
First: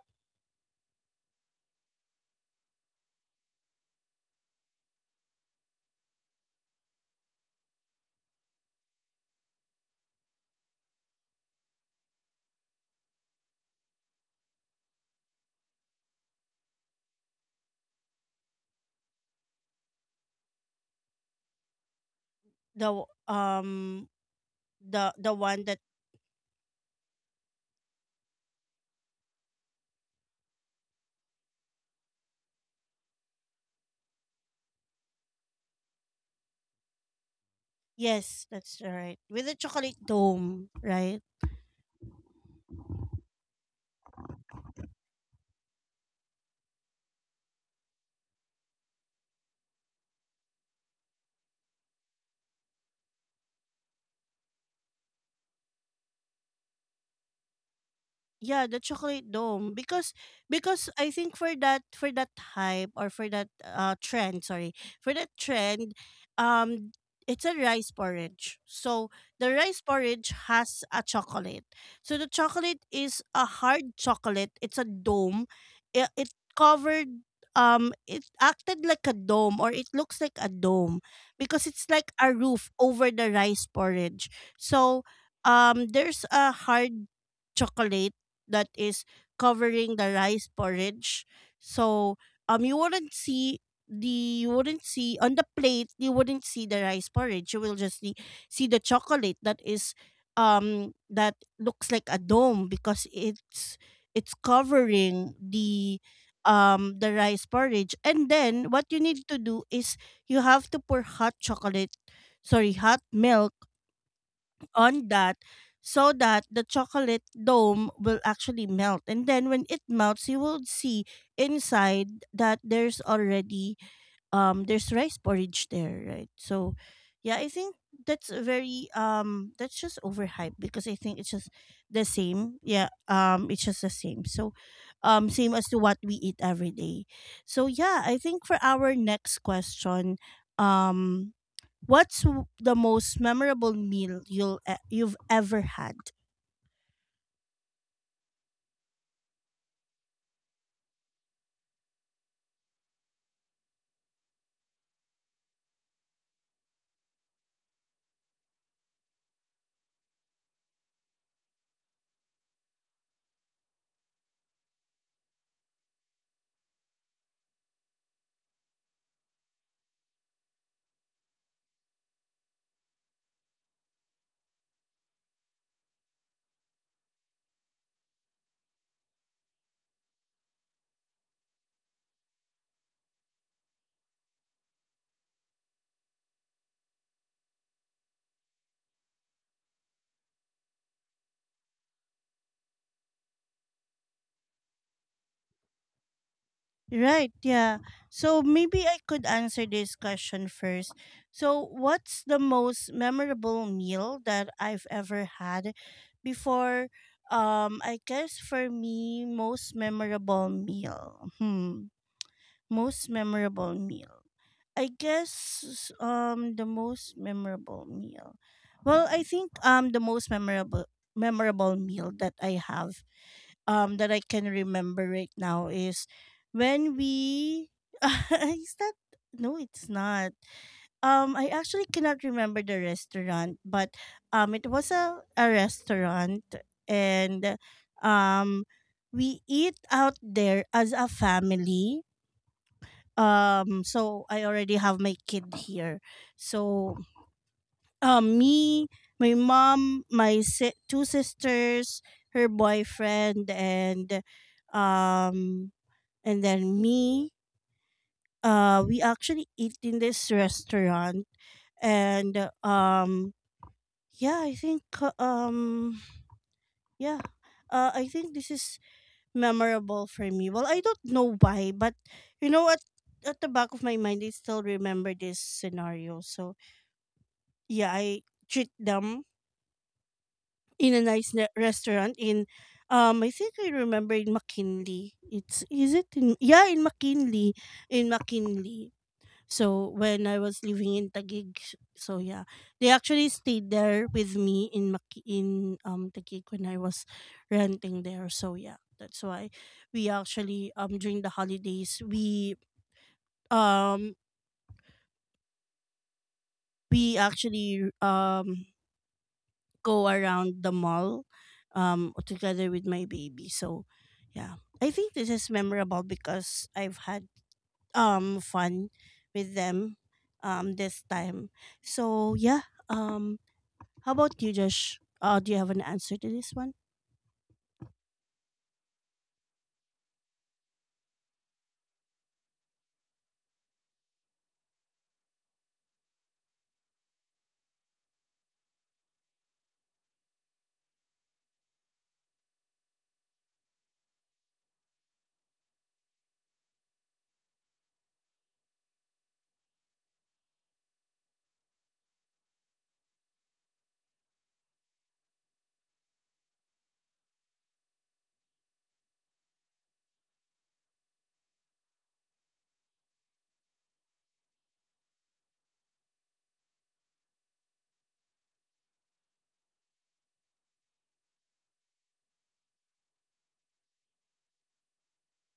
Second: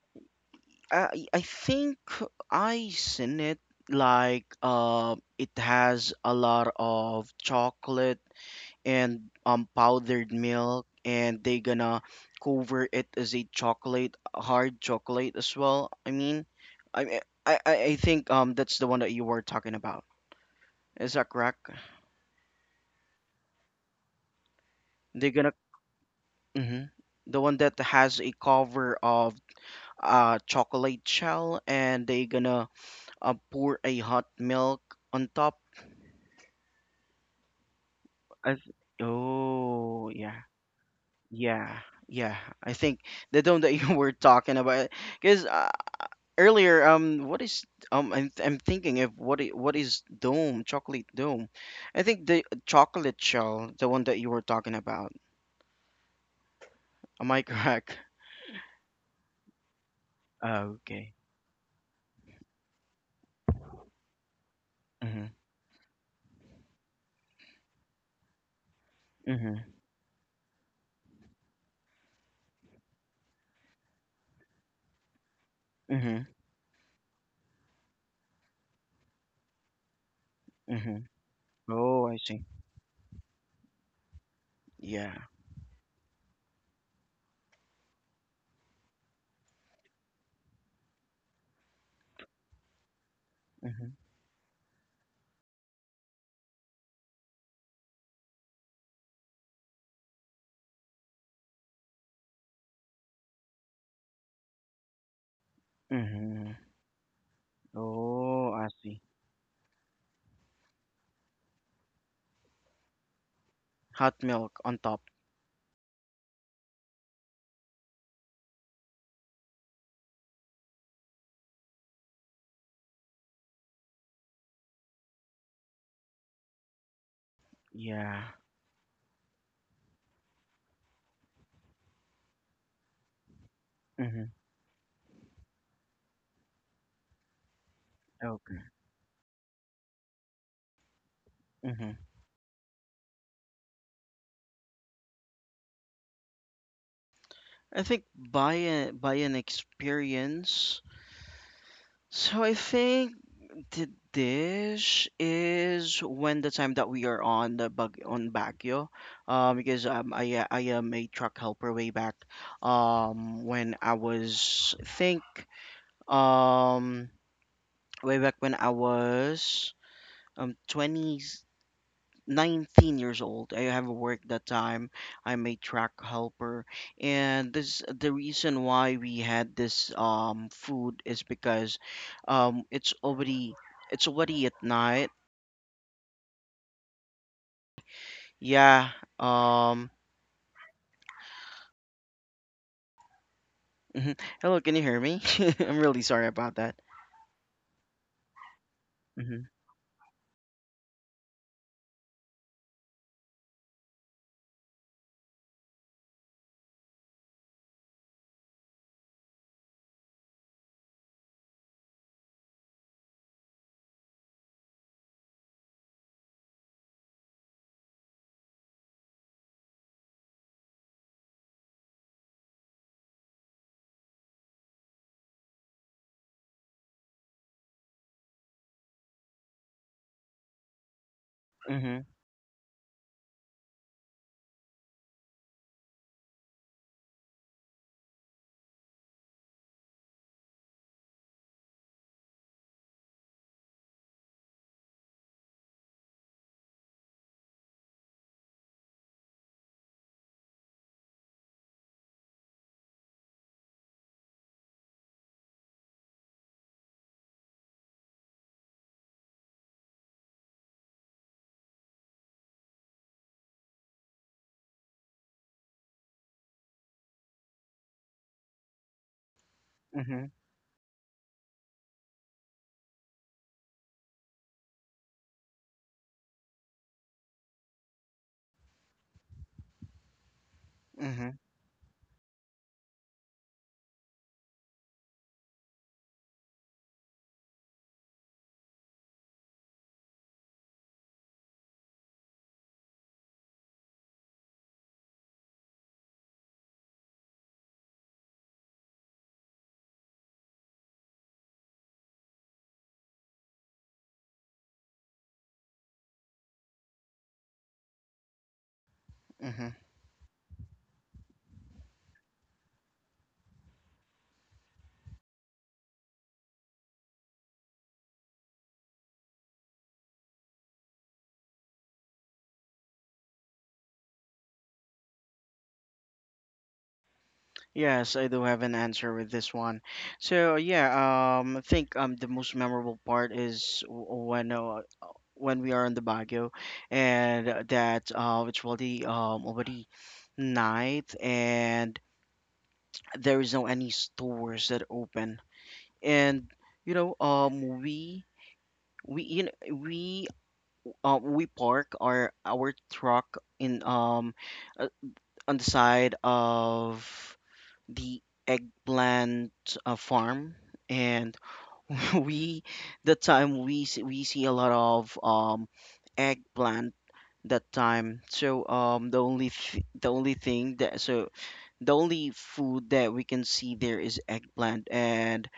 S2: I think I seen it like it has a lot of chocolate and powdered milk, and they gonna cover it as a chocolate hard chocolate as well. I mean, I think that's the one that you were talking about. Is that correct?
S1: the w- um the
S2: They're
S1: the
S2: gonna,
S1: one that
S2: hmm, the one that has a cover of chocolate shell, and they gonna pour a hot milk on top.
S1: yes,
S2: I th-
S1: that's right, with the chocolate
S2: oh, yeah,
S1: dome, right?
S2: yeah, yeah, I think the dome that you were talking about because earlier what is I'm thinking of what is dome chocolate dome. I think the chocolate shell the one that you were talking about, am I correct?
S1: Yeah, the chocolate dome. because
S2: Oh,
S1: because I
S2: okay.
S1: think for that hype or for that trend, sorry, for
S2: Mm-hmm.
S1: that trend, um it's a rice porridge. So the
S2: Mm-hmm.
S1: rice porridge has a chocolate. So the chocolate is a hard chocolate. It's a dome. It,
S2: Mm-hmm.
S1: it covered, it acted like a dome or it looks like a
S2: Mm-hmm.
S1: dome because it's
S2: Oh,
S1: like
S2: I
S1: a
S2: see.
S1: roof over the rice porridge. So
S2: Yeah.
S1: there's a hard chocolate that is covering the rice porridge. So you wouldn't see
S2: Mm-hmm.
S1: the you wouldn't see on the plate, you wouldn't see the rice porridge. You will just see the chocolate that is that looks like a dome because it's covering
S2: Mm-hmm.
S1: the rice porridge. And
S2: Oh, I
S1: then what you
S2: see.
S1: need to do is you have to pour hot chocolate, sorry, hot milk
S2: Hot milk on top.
S1: on that, so that the chocolate dome will actually melt. And then when it melts, you will see inside that there's already there's rice porridge there, right? So yeah, I think
S2: Yeah.
S1: that's a very that's just overhyped because I think it's just the same. Yeah, it's just the same,
S2: Mm-hmm.
S1: so same as to what we eat every day. So yeah, I think for
S2: Okay.
S1: our next question um
S2: Mhm.
S1: what's the most memorable meal you've ever had?
S2: I think by an experience. So I think the dish is when the time that we are on the Baguio, because I am a truck helper way back, when I was I think um way back when I was 20. 19 years old. I have worked that time. I'm a track helper, and this the reason why we had this food is because um it's already it's already at night. Yeah. Um. Mhm. Hello, can you hear me? I'm really sorry about that.
S1: Right, yeah. So maybe I could
S2: Mm-hmm.
S1: answer this question first. So, what's the most memorable meal that I've ever had before? I guess for me, most memorable meal. Hmm. Most memorable meal. I guess the most memorable meal. Well, I think the most memorable meal that I have that I can remember right now is when we is that no it's not I actually
S2: Mm-hmm.
S1: cannot remember the restaurant but it was a restaurant and um we eat out there as a family so I already have my kid here so me, my mom, my two sisters, her boyfriend um and then me. We actually eat in this restaurant and yeah, I think uh, um yeah. I think this is memorable
S2: Mm-hmm.
S1: for me. Well, I don't know why, but you know what, at the back of my mind I still remember this scenario. So, yeah, I treat them in a
S2: Mm-hmm.
S1: restaurant in I think I remember in McKinley. It's is it in yeah, in McKinley, in McKinley. So when I was living in Taguig, so yeah, they actually stayed there with me in Maki in Taguig when I was renting there. So yeah, that's why we actually during the holidays um we actually go around the mall together with my baby. So yeah. I think this is memorable because I've had fun with them this time. So yeah. How about you, Josh? Do you have an answer to this one?
S2: Yes, I do have an answer with this one. So yeah, I think the most memorable part is when we are in the Baguio, and that it's already already night, and there is no any stores that open, and you know um we we you know, we park our truck in uh, on the side of the eggplant farm, and we the time we see a lot of eggplant that time. So the only the only thing that so the only food that we can see there is eggplant. And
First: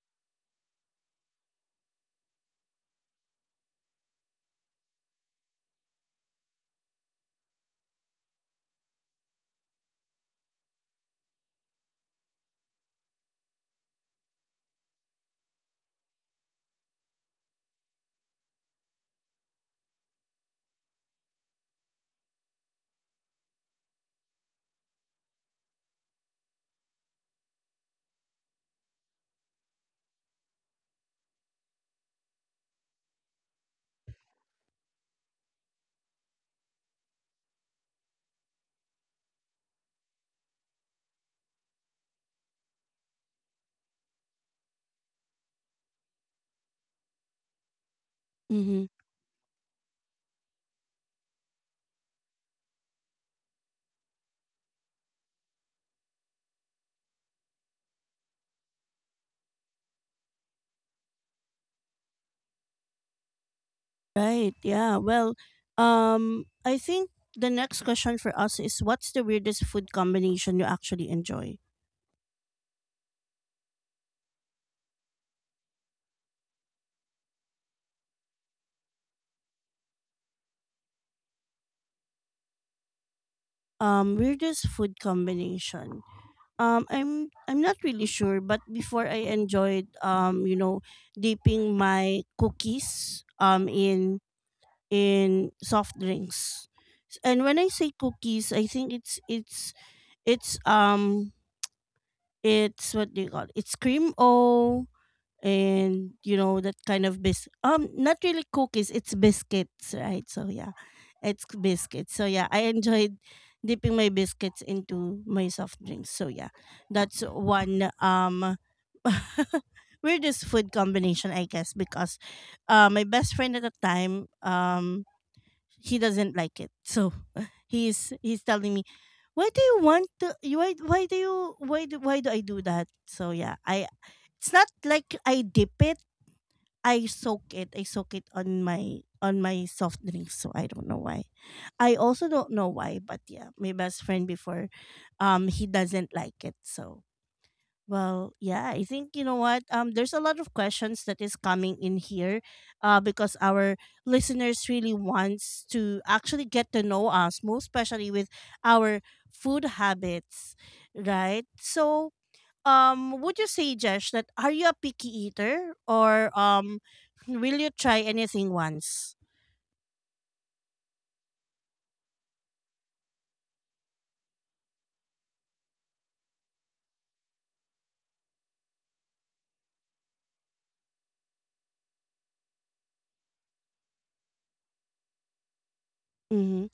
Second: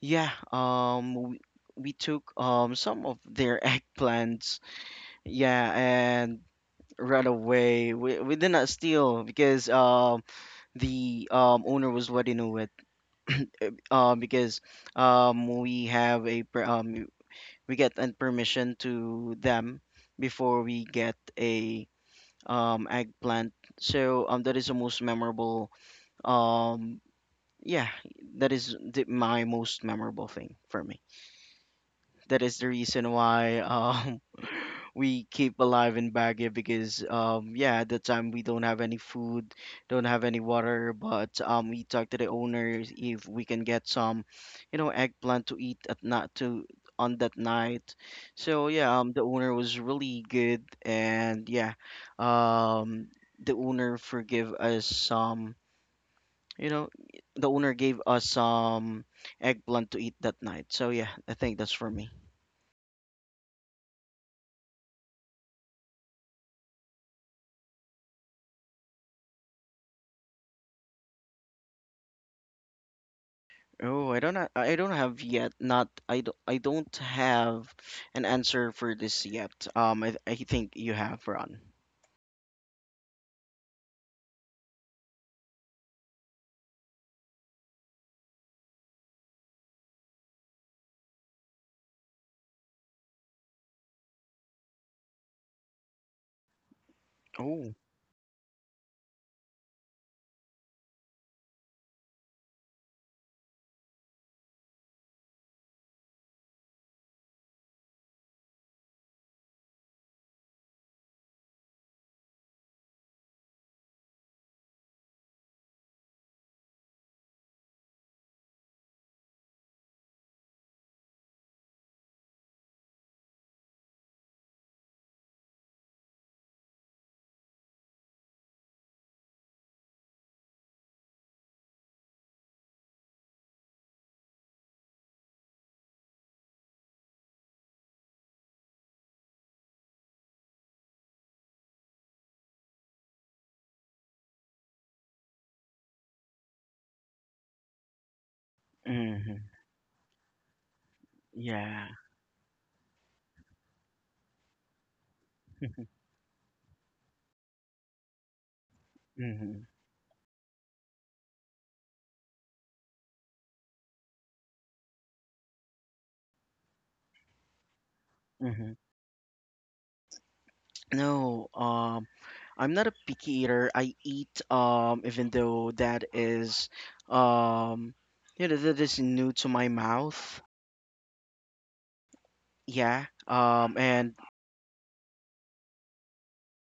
S2: yeah, we took some of their eggplants. Yeah, and ran away. We did not steal because the owner was already knew it, because we have a we get a permission to them before we get a eggplant. So that is the most memorable. Um, yeah, that is the, my most memorable thing for me. That is the reason why we keep alive in Baguio because yeah, at the time we don't have any food, don't have any water, but we talked to the owners if we can get some, you know, eggplant to eat at not to on that night. So
S1: Mhm.
S2: yeah, the owner was really good, and yeah, um the owner forgive us some, you know, the owner gave us some eggplant to eat that night. So yeah, I think that's for me.
S1: Right. Yeah. Well, I think the next question for us is what's the weirdest food combination you actually enjoy?
S2: Oh, I don't have yet not I don't have an answer for this yet. I think you have Ron.
S1: Weirdest food combination. I'm not really sure, but before I enjoyed you know, dipping my cookies in soft drinks. And when I
S2: Oh,
S1: say cookies, I think it's um it's what do you call it? It's cream o and you know that kind of bis not really cookies, it's biscuits, right? So yeah. It's biscuits. So yeah, I enjoyed dipping my biscuits into my soft drinks. So yeah. That's one weirdest food combination I guess because my best friend at the time he doesn't like it. So he's telling me, why do you want to? Why do I do that? So yeah, I it's not like I dip it. I soak it. I soak it on my soft drinks. So I don't know why. I also don't know why, but yeah, my best friend before, he doesn't like it. So well, yeah, I think you know
S2: hmm,
S1: what. There's a lot of questions that is coming
S2: yeah.
S1: in here, because our listeners really wants to actually get to know us, most especially with our
S2: Hmm.
S1: food habits, right? So, would you say, Jesh, that are you a picky eater, or will you try anything
S2: Hmm.
S1: once?
S2: No, I'm not a picky eater. I eat, even though that is, um, you know, that is new to my mouth. Yeah. And
S1: Mm-hmm.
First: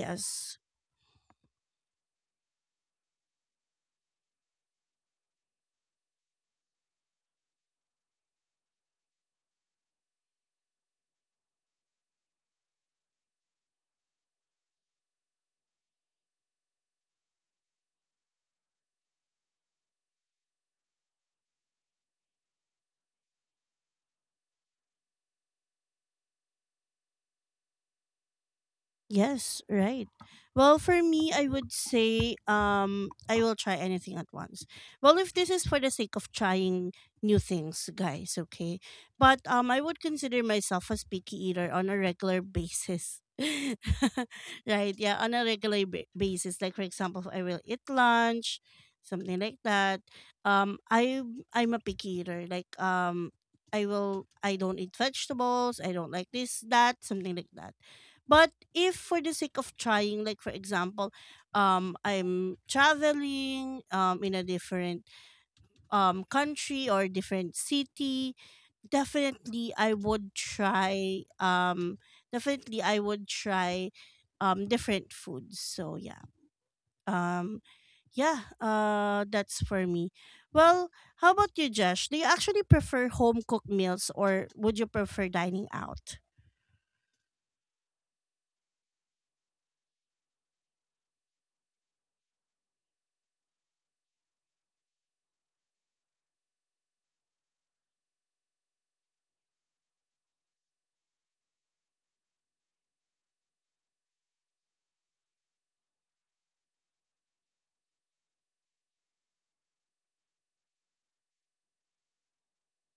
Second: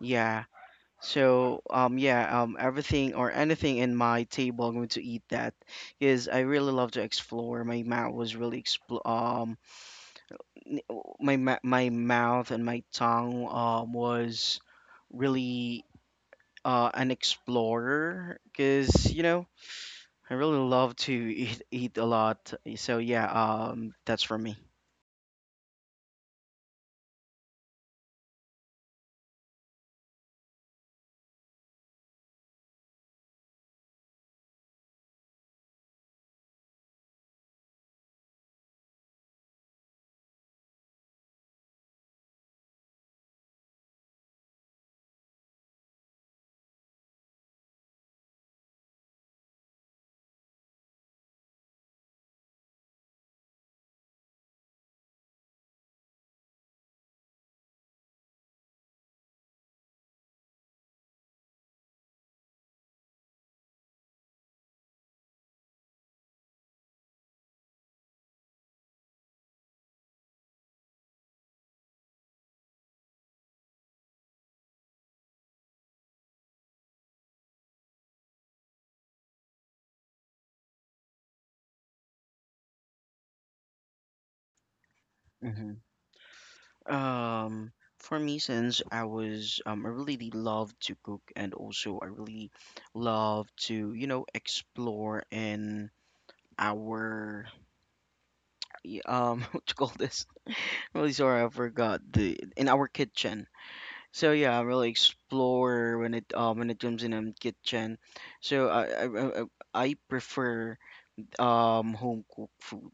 S2: yeah. So yeah, everything or anything in my table I'm going to eat that because I really love to explore. My mouth was really expl my mouth and my tongue was really an explorer because you know I really love to eat a lot. So yeah, that's for me.
S1: Yes, right. Well, for me, I would say I will try anything at once. Well, if this is for the sake of trying new things, guys, okay. But I would consider myself a picky eater on a regular basis. Right? Yeah, on a regular basis. Like for example, if I will eat lunch, something like that. Um I I'm a picky eater. Like I will I don't eat vegetables, I don't like this, that, something like that, but if for the sake of trying, like for example, I'm traveling in a different country or different city, definitely I would try. Definitely I would try different foods. So um yeah, that's for me. Well, how about you, Josh? Do you actually prefer home cooked meals or would you prefer dining out?
S2: Um, for me, since I was, I really love to cook, and also I really love to, you know, explore in our, what you call this? Really sorry, I forgot the, in our kitchen. So yeah, I really explore when when it comes in kitchen. So I I prefer, home cooked food.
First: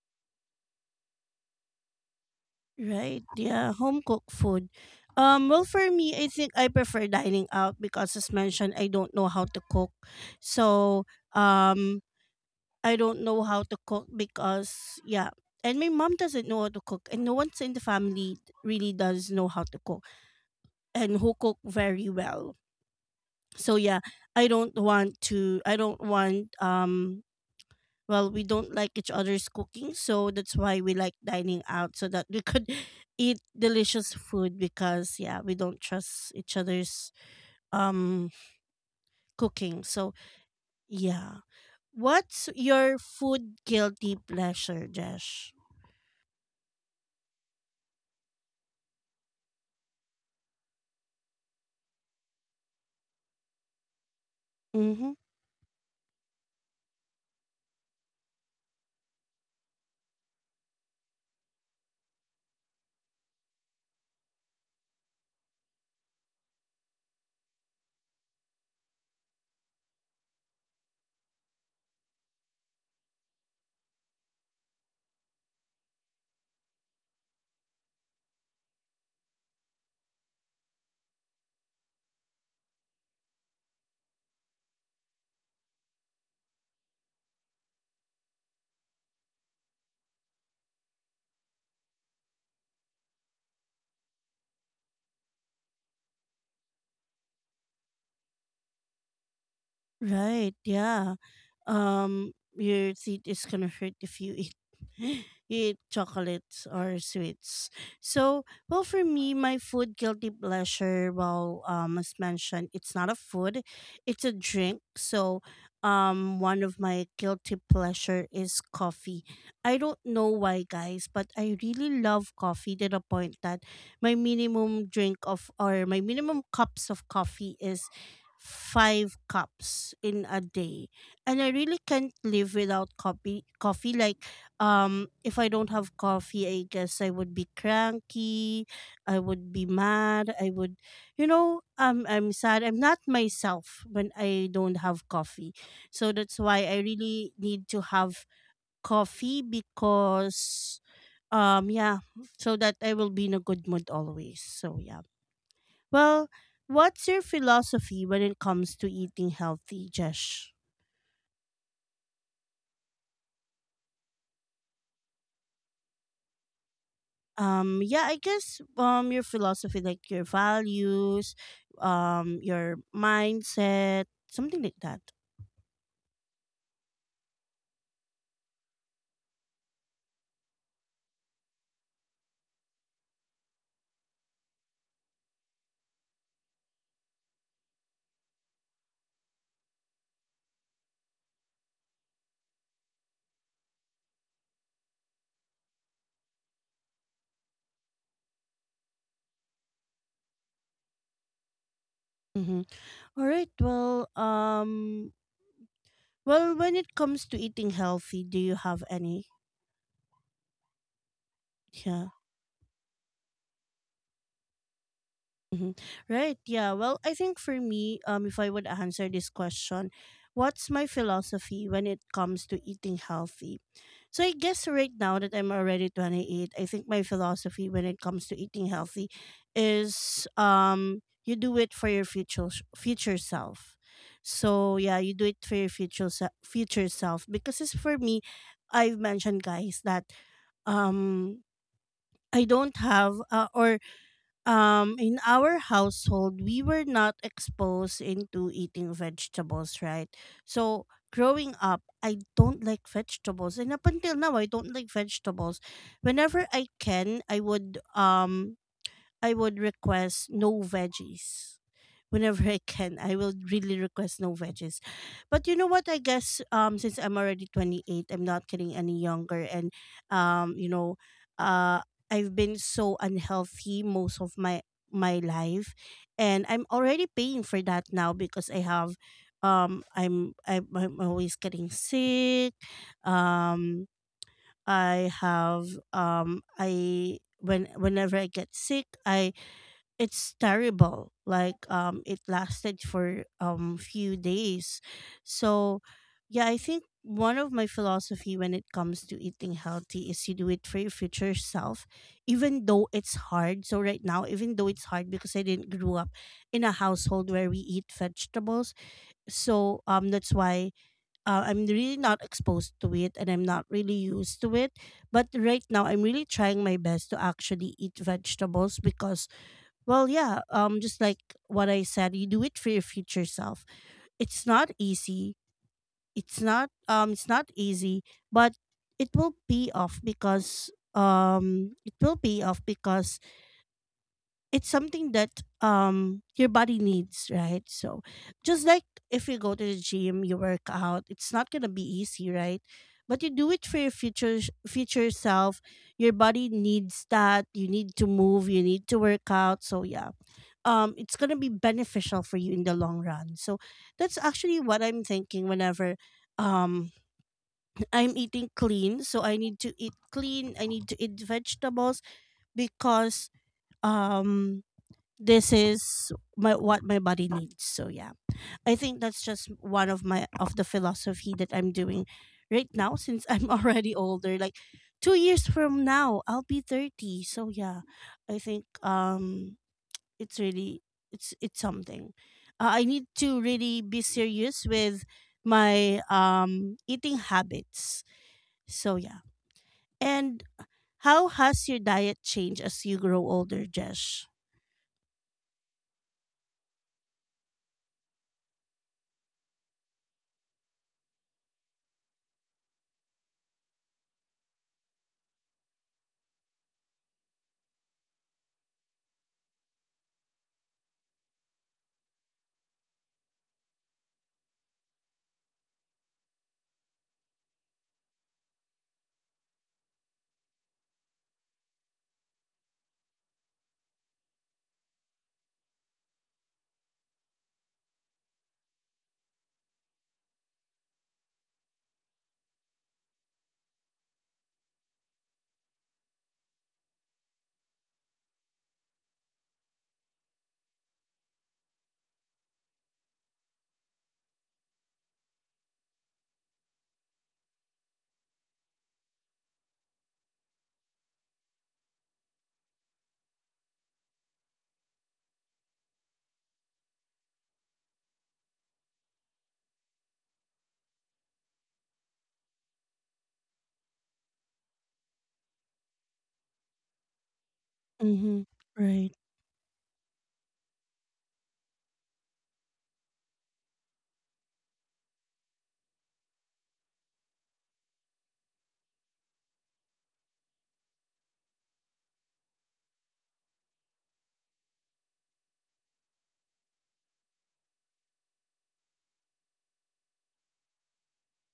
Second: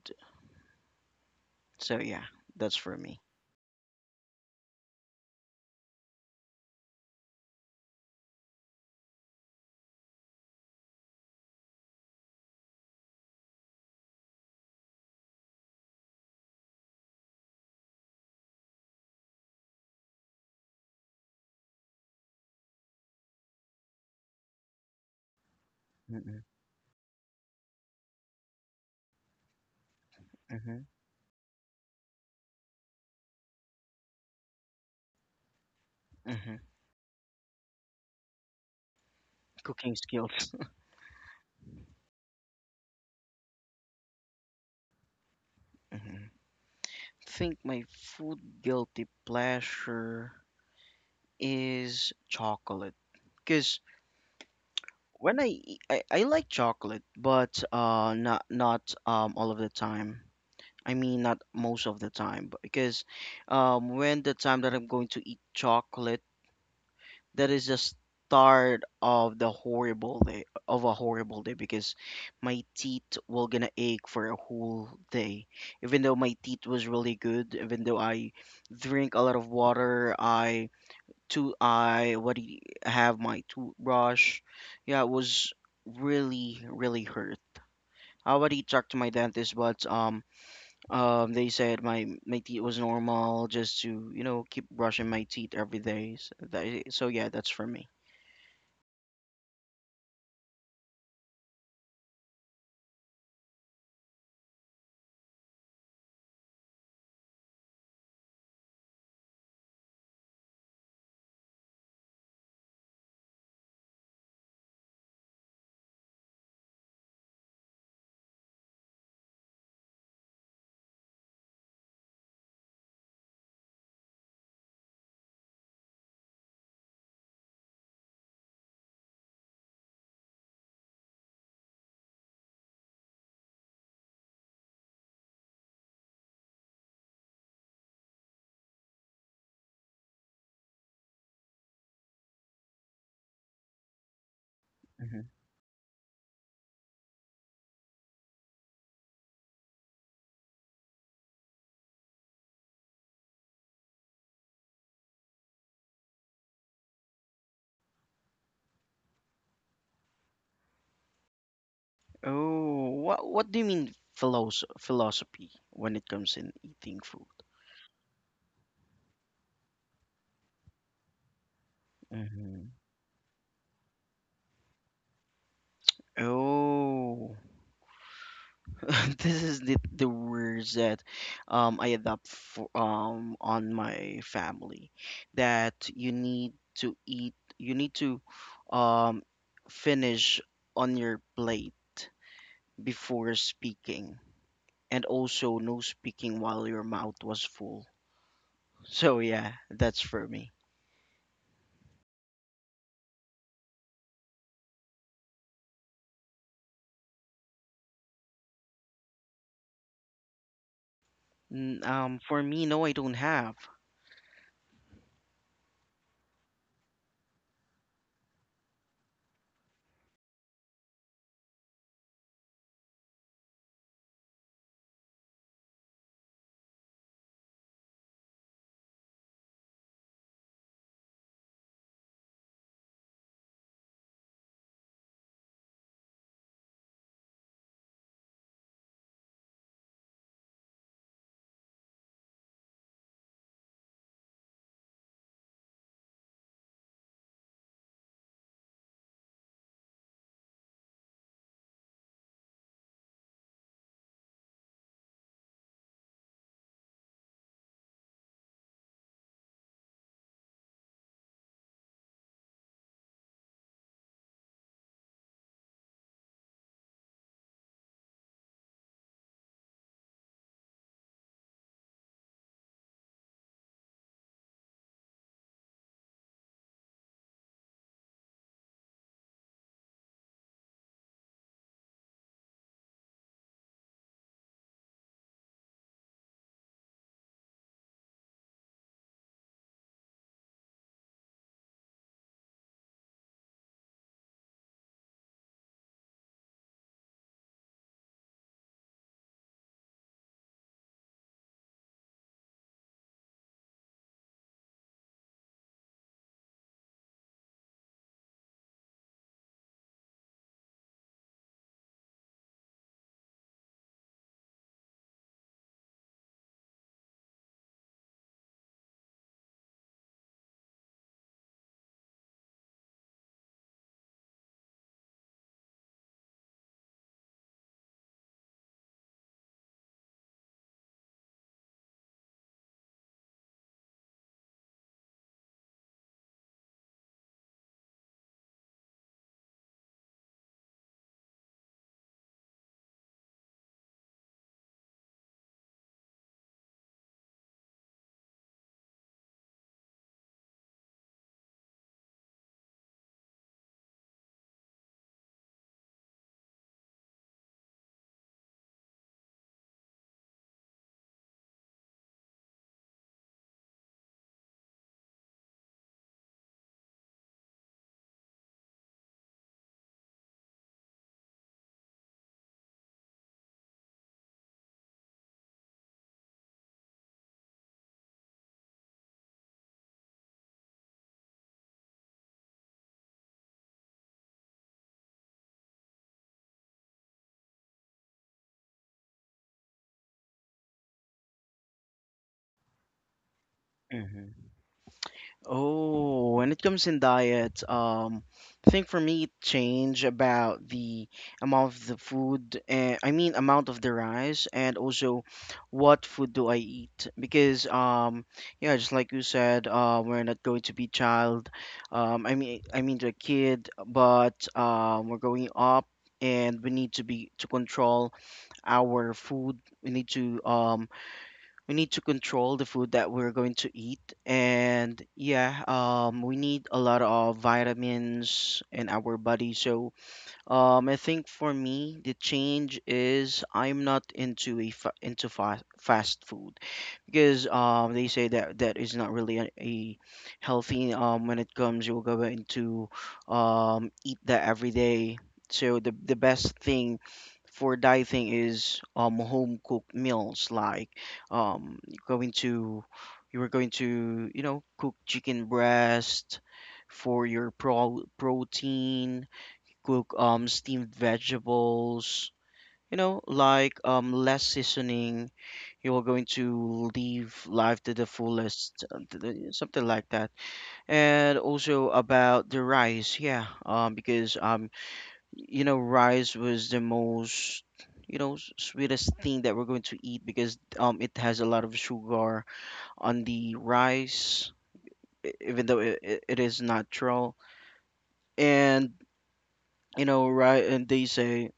S2: So yeah, that's for me.
S1: Right. Yeah, home cooked food. Well, for me, I think I prefer dining out because, as mentioned, I don't know how to cook. So, um I don't know how to cook because, yeah, and my mom doesn't know how to cook and no one's in the family really does know how to cook and who cook very well. So yeah, I don't
S2: Mm-hmm.
S1: want well, we don't like each other's cooking, so that's
S2: Mm-hmm.
S1: why we like dining out so that we could eat delicious food because, yeah, we don't trust each
S2: Hmm.
S1: other's um cooking.
S2: Cooking
S1: So
S2: skills.
S1: yeah what's your food guilty pleasure, Josh?
S2: hmm Think my food guilty pleasure is chocolate because when I, eat- I like chocolate but not all of the time. I mean not most of the time but because when the time that I'm going to eat chocolate, that is the start of the horrible day of a horrible day because my teeth were gonna ache for a whole day, even though my teeth was really good, even though I drink a lot of water, i have my toothbrush. Yeah, it was really hurt. I already talked to my dentist but they said my teeth was normal, just to keep brushing my teeth every day, so yeah, that's for me.
S1: Right, yeah. Your teeth is gonna hurt if you eat eat chocolates or sweets. So, well, for me, my food guilty pleasure, well, as mentioned, it's not a food, it's a drink. So, one of my guilty pleasure is coffee. I don't know why, guys, but I really love coffee to the point that my minimum drink of or my minimum cups of coffee is five cups in a day. And I really can't live without coffee, like, if I don't have coffee, I guess I would be cranky, I would be mad, I would, you know, I'm sad, I'm not myself when I don't have coffee. So that's why I really need to have coffee because, yeah, so that I will be in a good mood always. So yeah, well, what's your philosophy when it comes to eating healthy, Jesh?
S2: Oh, what do you mean philosophy when it comes in eating food?
S1: Yeah, I guess your philosophy, like your values,
S2: hmm
S1: your mindset, something like that.
S2: Oh, this is the words that I adopt for on my family, that you need to eat, you need to um finish on your plate before speaking, and also no speaking while your mouth was full. So yeah, that's for me.
S1: Mm-hmm. All right. Well, well, when it comes to eating healthy, do you have any? Yeah.
S2: For me, no, I don't have.
S1: Hmm. Right. Yeah. Well, I think for me, if I would answer this question, what's my philosophy when it comes to eating healthy? So I guess right now that I'm already 28, I think my philosophy when it comes to eating healthy is, you do it for your future self. So yeah, you do it for your future self because it's for me. I've mentioned, guys, that um I don't have or in our household we were not exposed into eating vegetables, right? So growing up, I don't like vegetables, and up until now I don't like vegetables. Whenever I can, I would I would request no veggies. Whenever I can, I will really request no veggies. But you know what? I guess since I'm already 28, I'm not getting any younger and, you know, uh I've been so unhealthy most of my my life, and I'm already paying for that now because I have I'm always getting sick. Um, I have I when whenever I get sick, I, it's terrible, like, it lasted for few days. So yeah, I think one of my philosophy when it comes to eating healthy is you do it for your future self, even though it's hard. So right now, even though it's hard because I didn't grow up in a household where we eat vegetables, so that's why, I'm really not exposed to it and I'm not really used to it. But right now I'm really trying my best to actually eat vegetables because, well, yeah, just like what I said, you do it for your future self. It's not easy. It's not easy, but it will pay off because, it will pay off because it's something that your body needs, right? So just like if you go to the gym, you work out, it's not gonna be easy, right? But you do it for your future self. Your body needs that. You need to move. You need to work out. So yeah, it's gonna be beneficial for you in the long run. So that's actually what I'm thinking whenever um I'm eating clean. So I need to eat clean. I need to eat vegetables because, um this is my what my body needs. So yeah, I think that's just one of my of the philosophy that I'm doing right now since I'm already older. Like, 2 years from now I'll be 30. So yeah, I think it's really, it's something I need to really be serious with, my eating habits. So yeah. And how has your diet changed as you grow older, Jesh?
S2: Hmm. Oh, when it comes in diet, I think for me it change about the amount of the food, and I mean amount of the rice, and also what food do I eat? Because yeah, just like you said, we're not going to be child, I mean to a kid, but we're going up, and we need to control our food. We need to control the food that we're going to eat, and yeah, we need a lot of vitamins in our body. So I think for me, the change is I'm not into fast food because they say that that is not really a healthy when it comes you'll go into eat that every day. So the best thing for dieting is home cooked meals, like um going to you were going to you know cook chicken breast for your protein, cook steamed vegetables, you know, like less seasoning. You're going to live life to the
S1: Mm-hmm.
S2: fullest,
S1: Right.
S2: something like that. And also about the rice, yeah, because you know, rice was the most, you know, sweetest thing that we're going to eat because it has a lot of sugar on the rice, even though it is natural. And you know, right, and they say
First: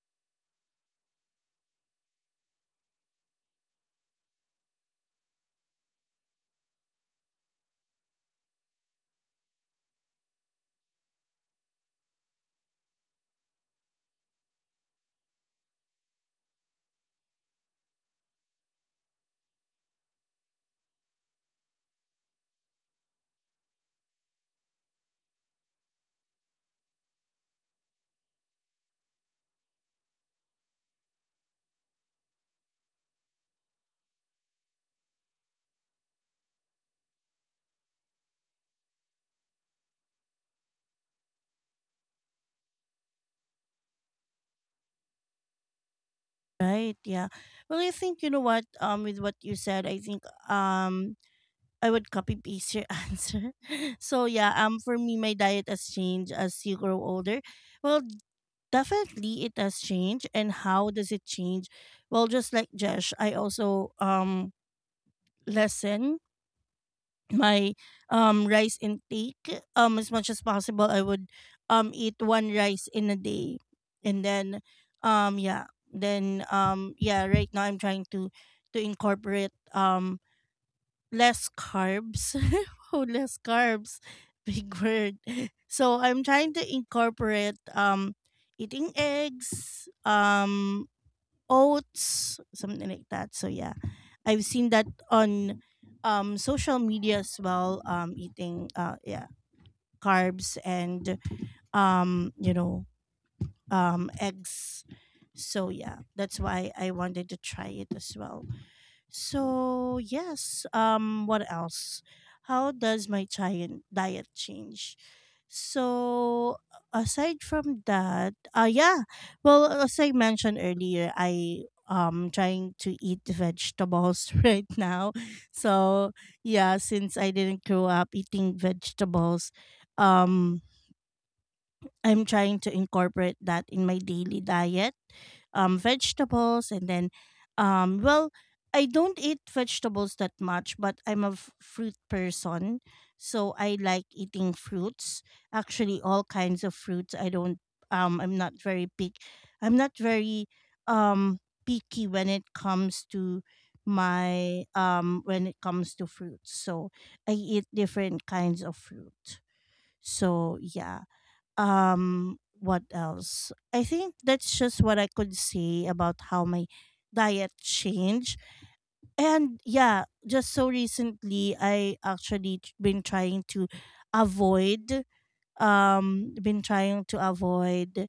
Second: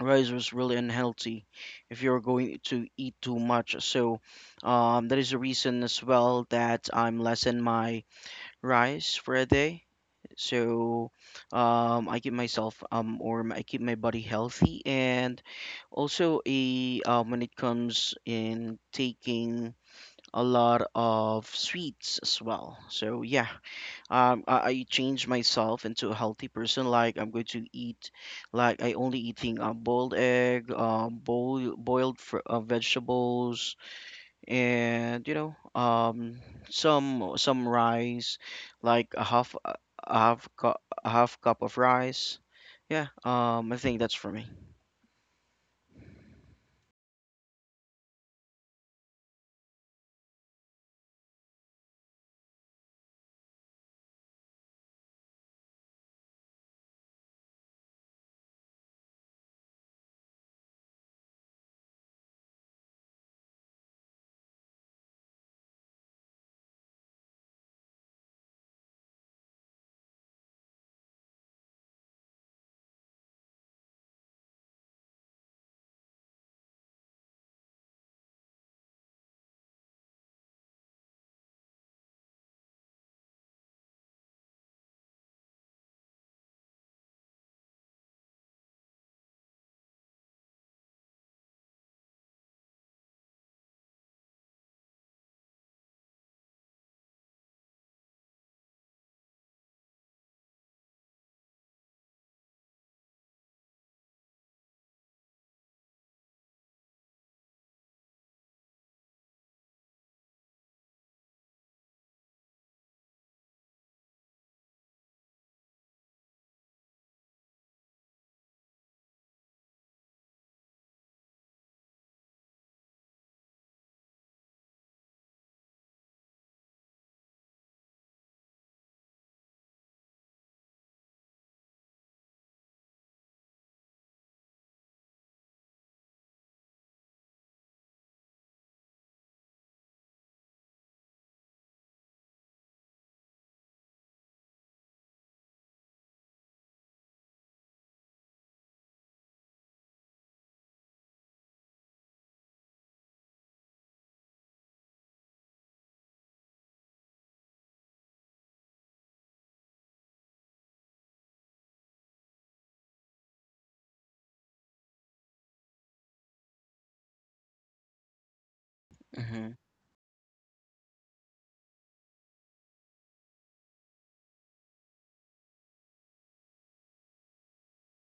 S2: rice was really unhealthy if you're going to eat too much. So that is the reason as well that I'm lessen my rice for a day. So I keep myself I keep my body healthy, and also a when it comes in taking a lot of sweets as well. So yeah, I change myself into a healthy person, like I'm going to eat, like I only eating a boiled egg, um boiled vegetables, and you know some rice, like a half cup of rice. Yeah, I think that's for me.
S1: Right. Yeah. Well, I think, you know what, with what you said, I think, um, I would copy paste your answer. So yeah. For me, my diet has changed as you grow older. Well, definitely it has changed. And how does it change? Well, just like Jesh, I also lessen my rice intake. Um, as much as possible, I would eat one rice in a day, and then, um yeah yeah, right now I'm trying to incorporate less carbs. Oh, less carbs, big word. So I'm trying to incorporate eating eggs, oats, something like that. So yeah, I've seen that on social media as well. Eating yeah, carbs and, you know, eggs. So yeah, that's why I wanted to try it as well. So yes, what else? How does my giant diet change? So aside from that, yeah. Well, as I mentioned earlier, I trying to eat vegetables right now. So yeah, since I didn't grow up eating vegetables, um I'm trying to incorporate that in my daily diet. Vegetables and then, well, I don't eat vegetables that much, but I'm a fruit person, so I like eating fruits. Actually, all kinds of fruits. I don't. I'm not very pick. I'm not very um picky when it comes to my when it comes to fruits. So I eat different kinds of fruit. So yeah, what else? I think that's just what I could say about how my diet changed.
S2: Mm-hmm.
S1: And yeah, just so recently, I actually been trying to avoid, been trying to avoid,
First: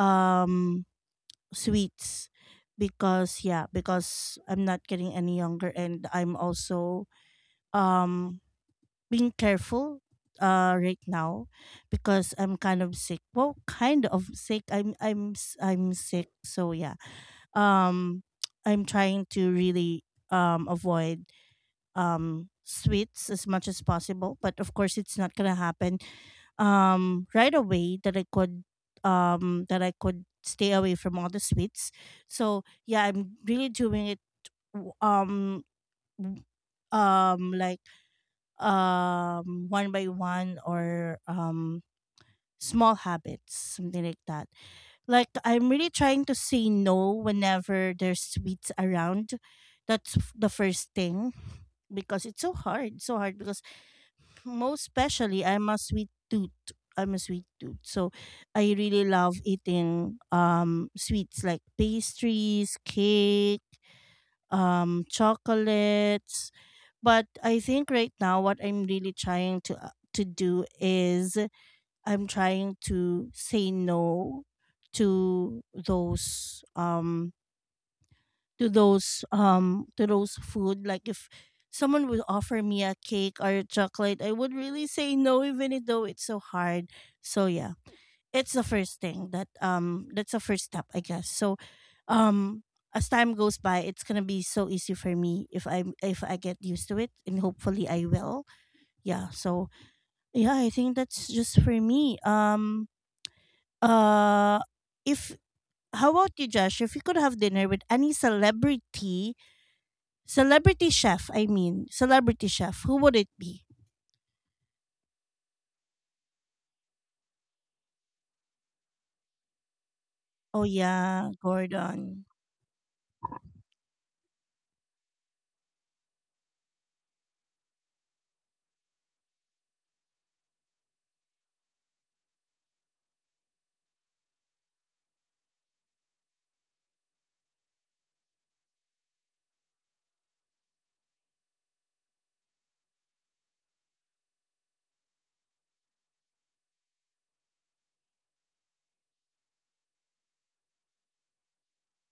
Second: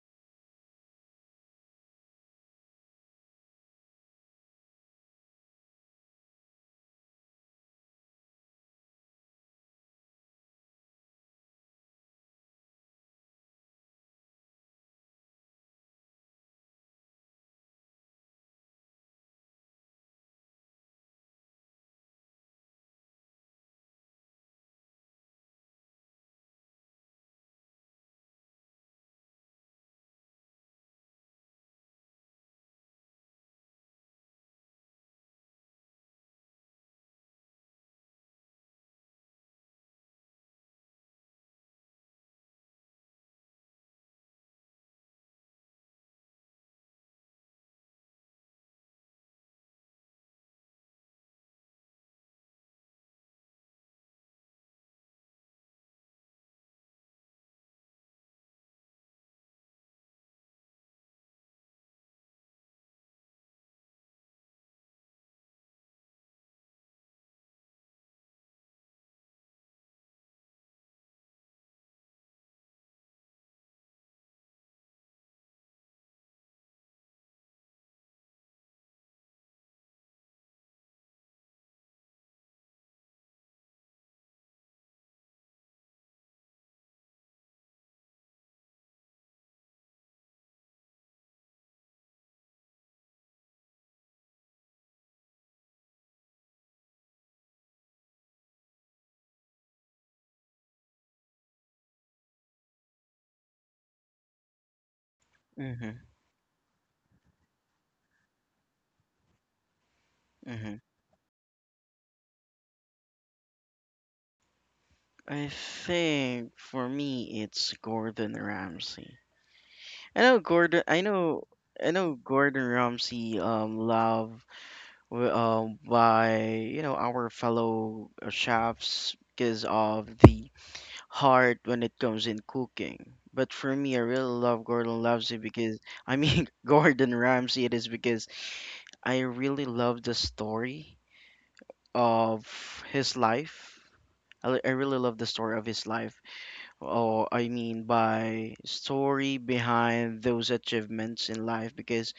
S1: um sweets. Because, yeah, because I'm not getting any younger, and I'm also, um being careful right now because I'm kind of sick. Well, kind of sick. I'm sick. So yeah. Um, I'm trying to really avoid sweets as much as possible, but of course it's not going to happen right away that I could stay away from all the sweets. So yeah, I'm really doing it, w- um like, one by one, or small habits, something like that. Like, I'm really trying to say no whenever there's sweets around. That's the first thing, because it's so hard, so hard, because most especially I'm a sweet tooth. I'm a sweet tooth. So I really love eating sweets, like pastries, cake, chocolates. But I think right now what I'm really trying to do is I'm trying to say no to those to those food. Like, if someone would offer me a cake or a chocolate, I would really say no, even though it's so hard. So yeah, it's the first thing that that's the first step, I guess. So um as time goes by, it's going to be so easy for me if I get used to it, and hopefully I will. Yeah, so yeah, I think that's just for me. Um, uh if
S2: Mm-hmm.
S1: how about you, Josh? If you could have dinner with any
S2: Mm-hmm.
S1: celebrity chef, I mean, celebrity chef, who would it be?
S2: I think for me it's Gordon Ramsay. I know
S1: Oh
S2: Gordon. I
S1: yeah,
S2: know. I know
S1: Gordon.
S2: Gordon Ramsay. Love. By you know our fellow chefs because of the heart when it comes in cooking. But for me, I really love Gordon Ramsay because I mean Gordon Ramsay. It is because I really love the story of his life. I really love the story of his life. Or I mean by story behind those achievements in life because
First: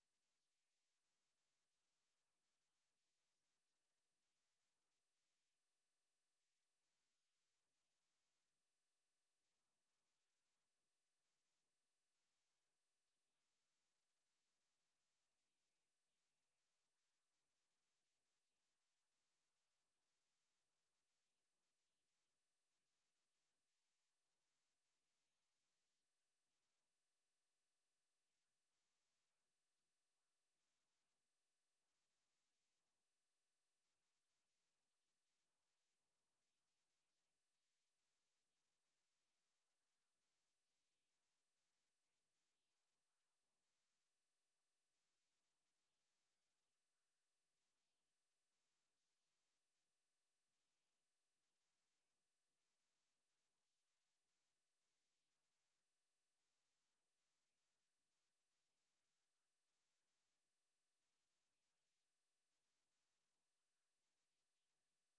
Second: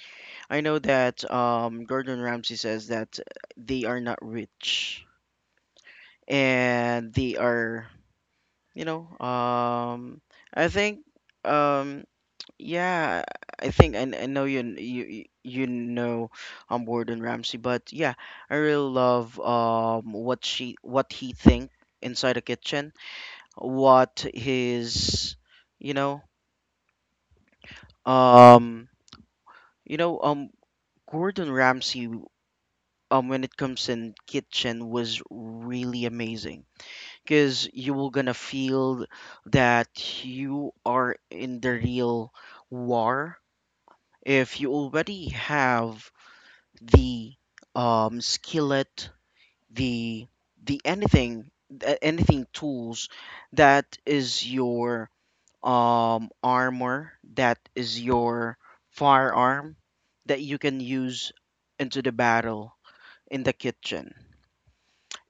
S2: I know that Gordon Ramsay says that they are not rich, and they are, you know, I think, um, yeah, I think I know you know Gordon Ramsay, but yeah, I really love what she what he think inside the kitchen, what his, you know, um, you know, Gordon Ramsay. Um, when it comes in kitchen was really amazing because you will gonna feel that you are in the real war if you already have the skillet, the the anything, anything tools that is your armor, that is your firearm that you can use into the battle in the kitchen.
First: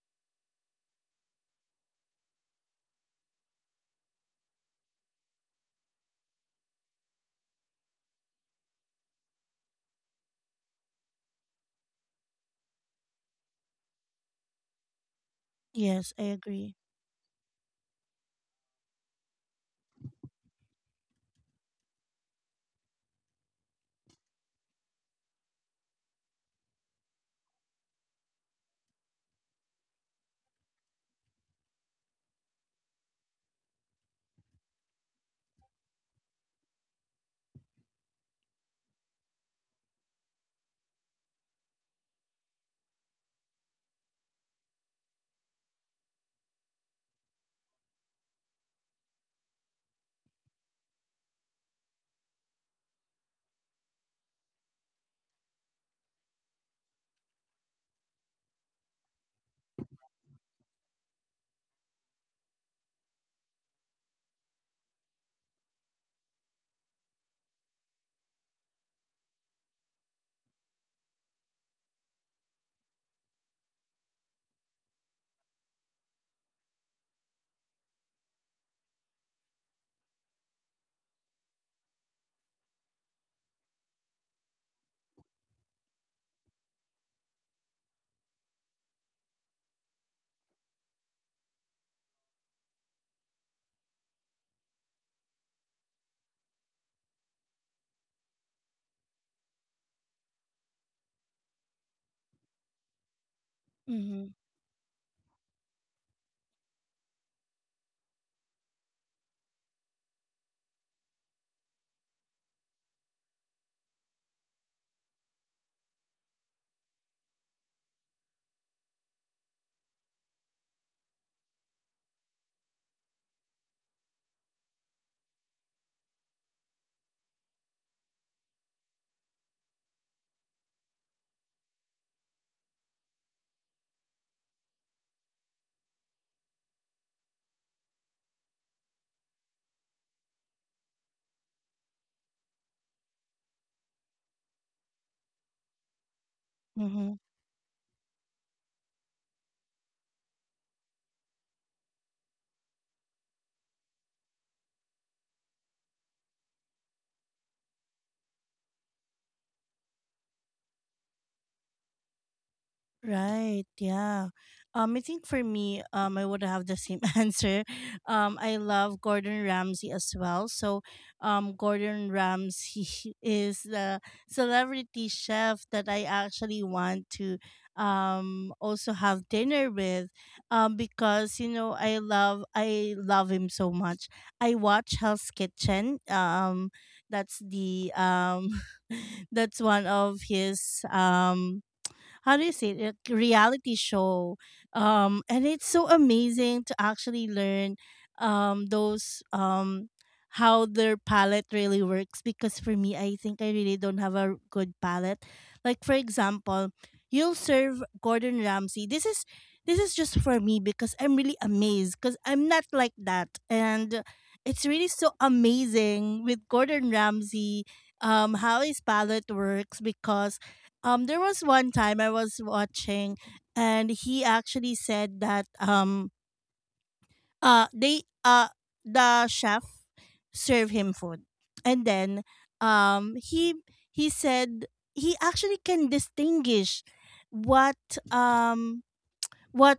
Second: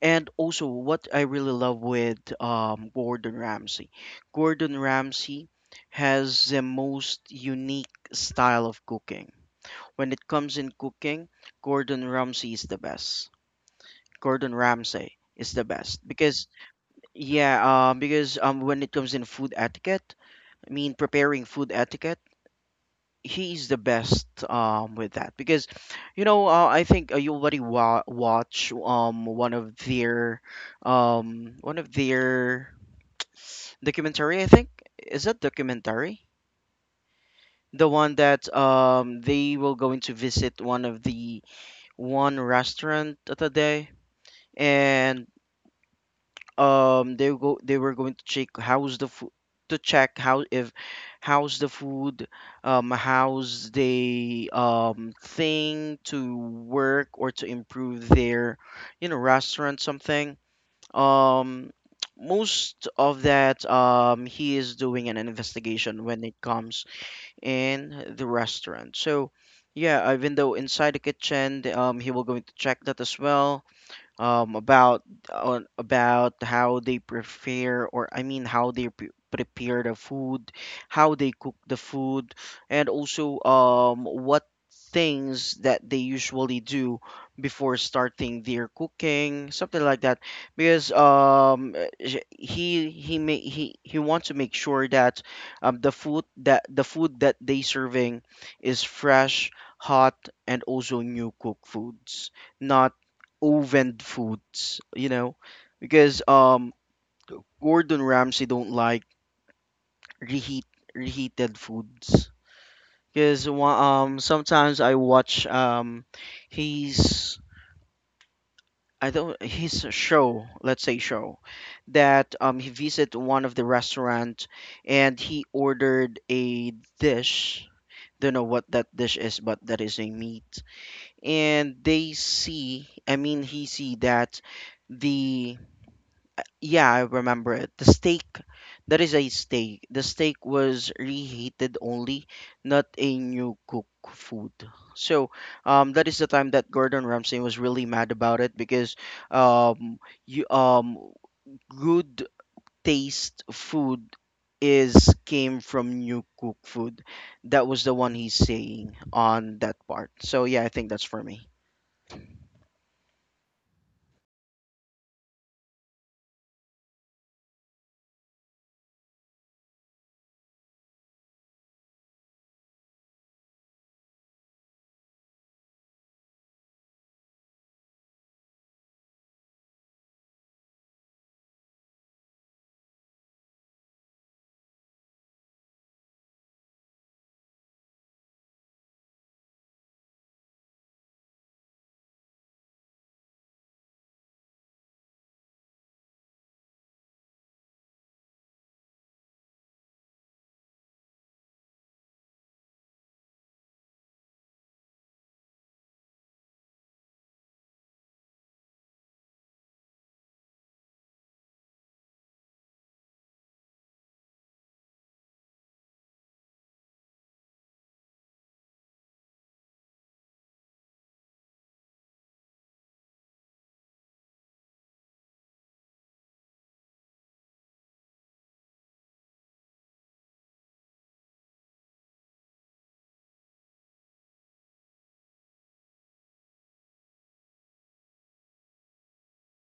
S2: And also, what I really love with Gordon Ramsay, Gordon Ramsay has the most unique style of cooking. When it comes in cooking, Gordon Ramsay is the best. Gordon Ramsay is the best
S1: Yes, I
S2: because
S1: agree.
S2: yeah, because when it comes in food etiquette, I mean preparing food etiquette, he's the best with that because you know I think you already watch one of their documentary, I think, is that documentary, the one that they will going to visit one of the one restaurant at a day, and they were going to check how's the food, to check how if how's the food, how's the thing to work or to improve their you know restaurant something. Um, most of that he is doing an investigation when it comes in the restaurant. So yeah, even though inside the kitchen he will going to check that as well, um, about about how they prepare, or I mean how they prepare the food, how they cook the food, and also what things that they usually do before starting their cooking, something like that. Because he wants to make sure that the food that they serving is fresh, hot, and also new cooked foods, not oven
S1: Mm-hmm.
S2: foods, you know, because Gordon Ramsay don't like reheat reheated foods. Because sometimes I watch his, I don't, his show, let's say show, that he visit one of the restaurant and he ordered a dish. Don't know what that dish is, but that is a meat, and they see, I mean he see that the, yeah, I remember it, the steak, that is a steak. The steak was reheated only, not a new cook food. So, that is the time that Gordon
S1: Mm-hmm.
S2: Ramsay was really mad about it because, um, you good taste food is came from new cook food. That was the one he's saying on that part. So yeah, I think that's for me.
S1: Right, yeah. I think for me, I would have the same answer. I love Gordon Ramsay as well. So, Gordon Ramsay is the celebrity chef that I actually want to also have dinner with, because, you know, I love him so much. I watch Hell's Kitchen. Um, that's the that's one of his how do you say it, like, reality show. Um, and it's so amazing to actually learn those how their palette really works, because for me, I think I really don't have a good palette. Like, for example, you'll serve Gordon Ramsay, this is just for me because I'm really amazed because I'm not like that, and it's really so amazing with Gordon Ramsay, how his palette works. Because, there was one time I was watching, and he actually said that, uh, they uh, the chef served him food, and then, um, he he said he actually can distinguish what um what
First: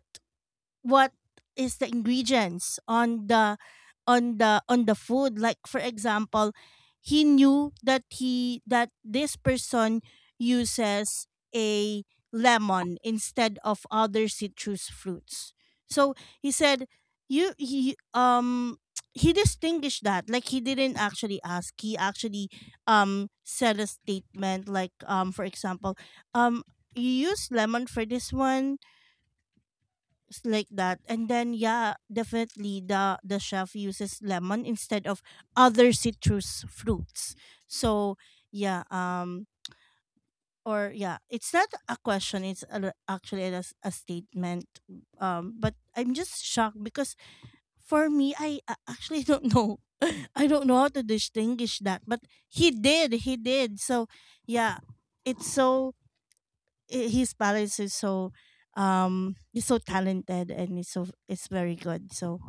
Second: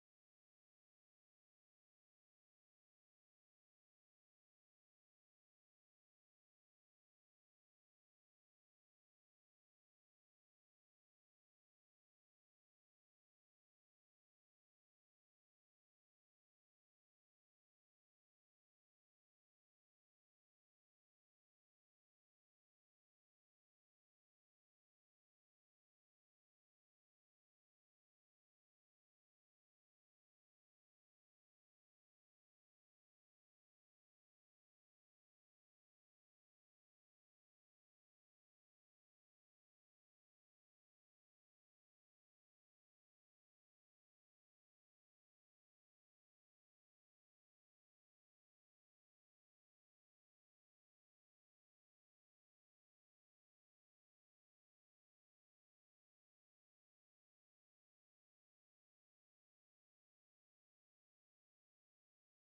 S1: what is the ingredients on the food. Like, for example, he knew that he that this person uses a lemon instead of other citrus fruits. So he said, you, he, he distinguished that. Like, he didn't actually ask. He actually, said a statement like, for example, um you use lemon for this one, like that. And then, yeah, definitely the chef uses lemon instead of other citrus fruits. So yeah, or, yeah, it's not a question, actually a statement. Um, but I'm just shocked because for me I actually don't know. I don't know how to distinguish that, but he did, he did. So yeah, it's so, his balance is so, he's so talented, and he's so, it's very good. So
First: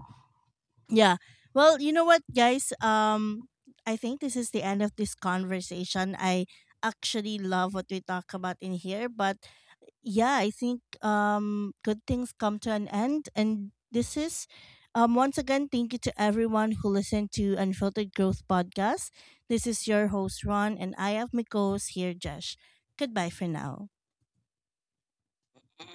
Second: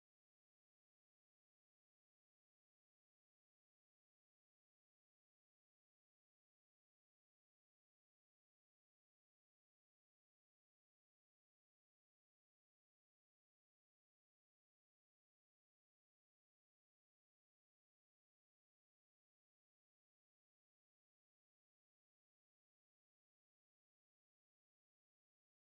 S1: yeah, well, you know what, guys, I think this is the end of this conversation. I actually love what we talk about in here, but yeah, I think, good things come to an end, and this is, once again, thank you to everyone who listened to Unfiltered Growth Podcast. This is your host, Ron, and I have my co-host here, Josh. Goodbye for now.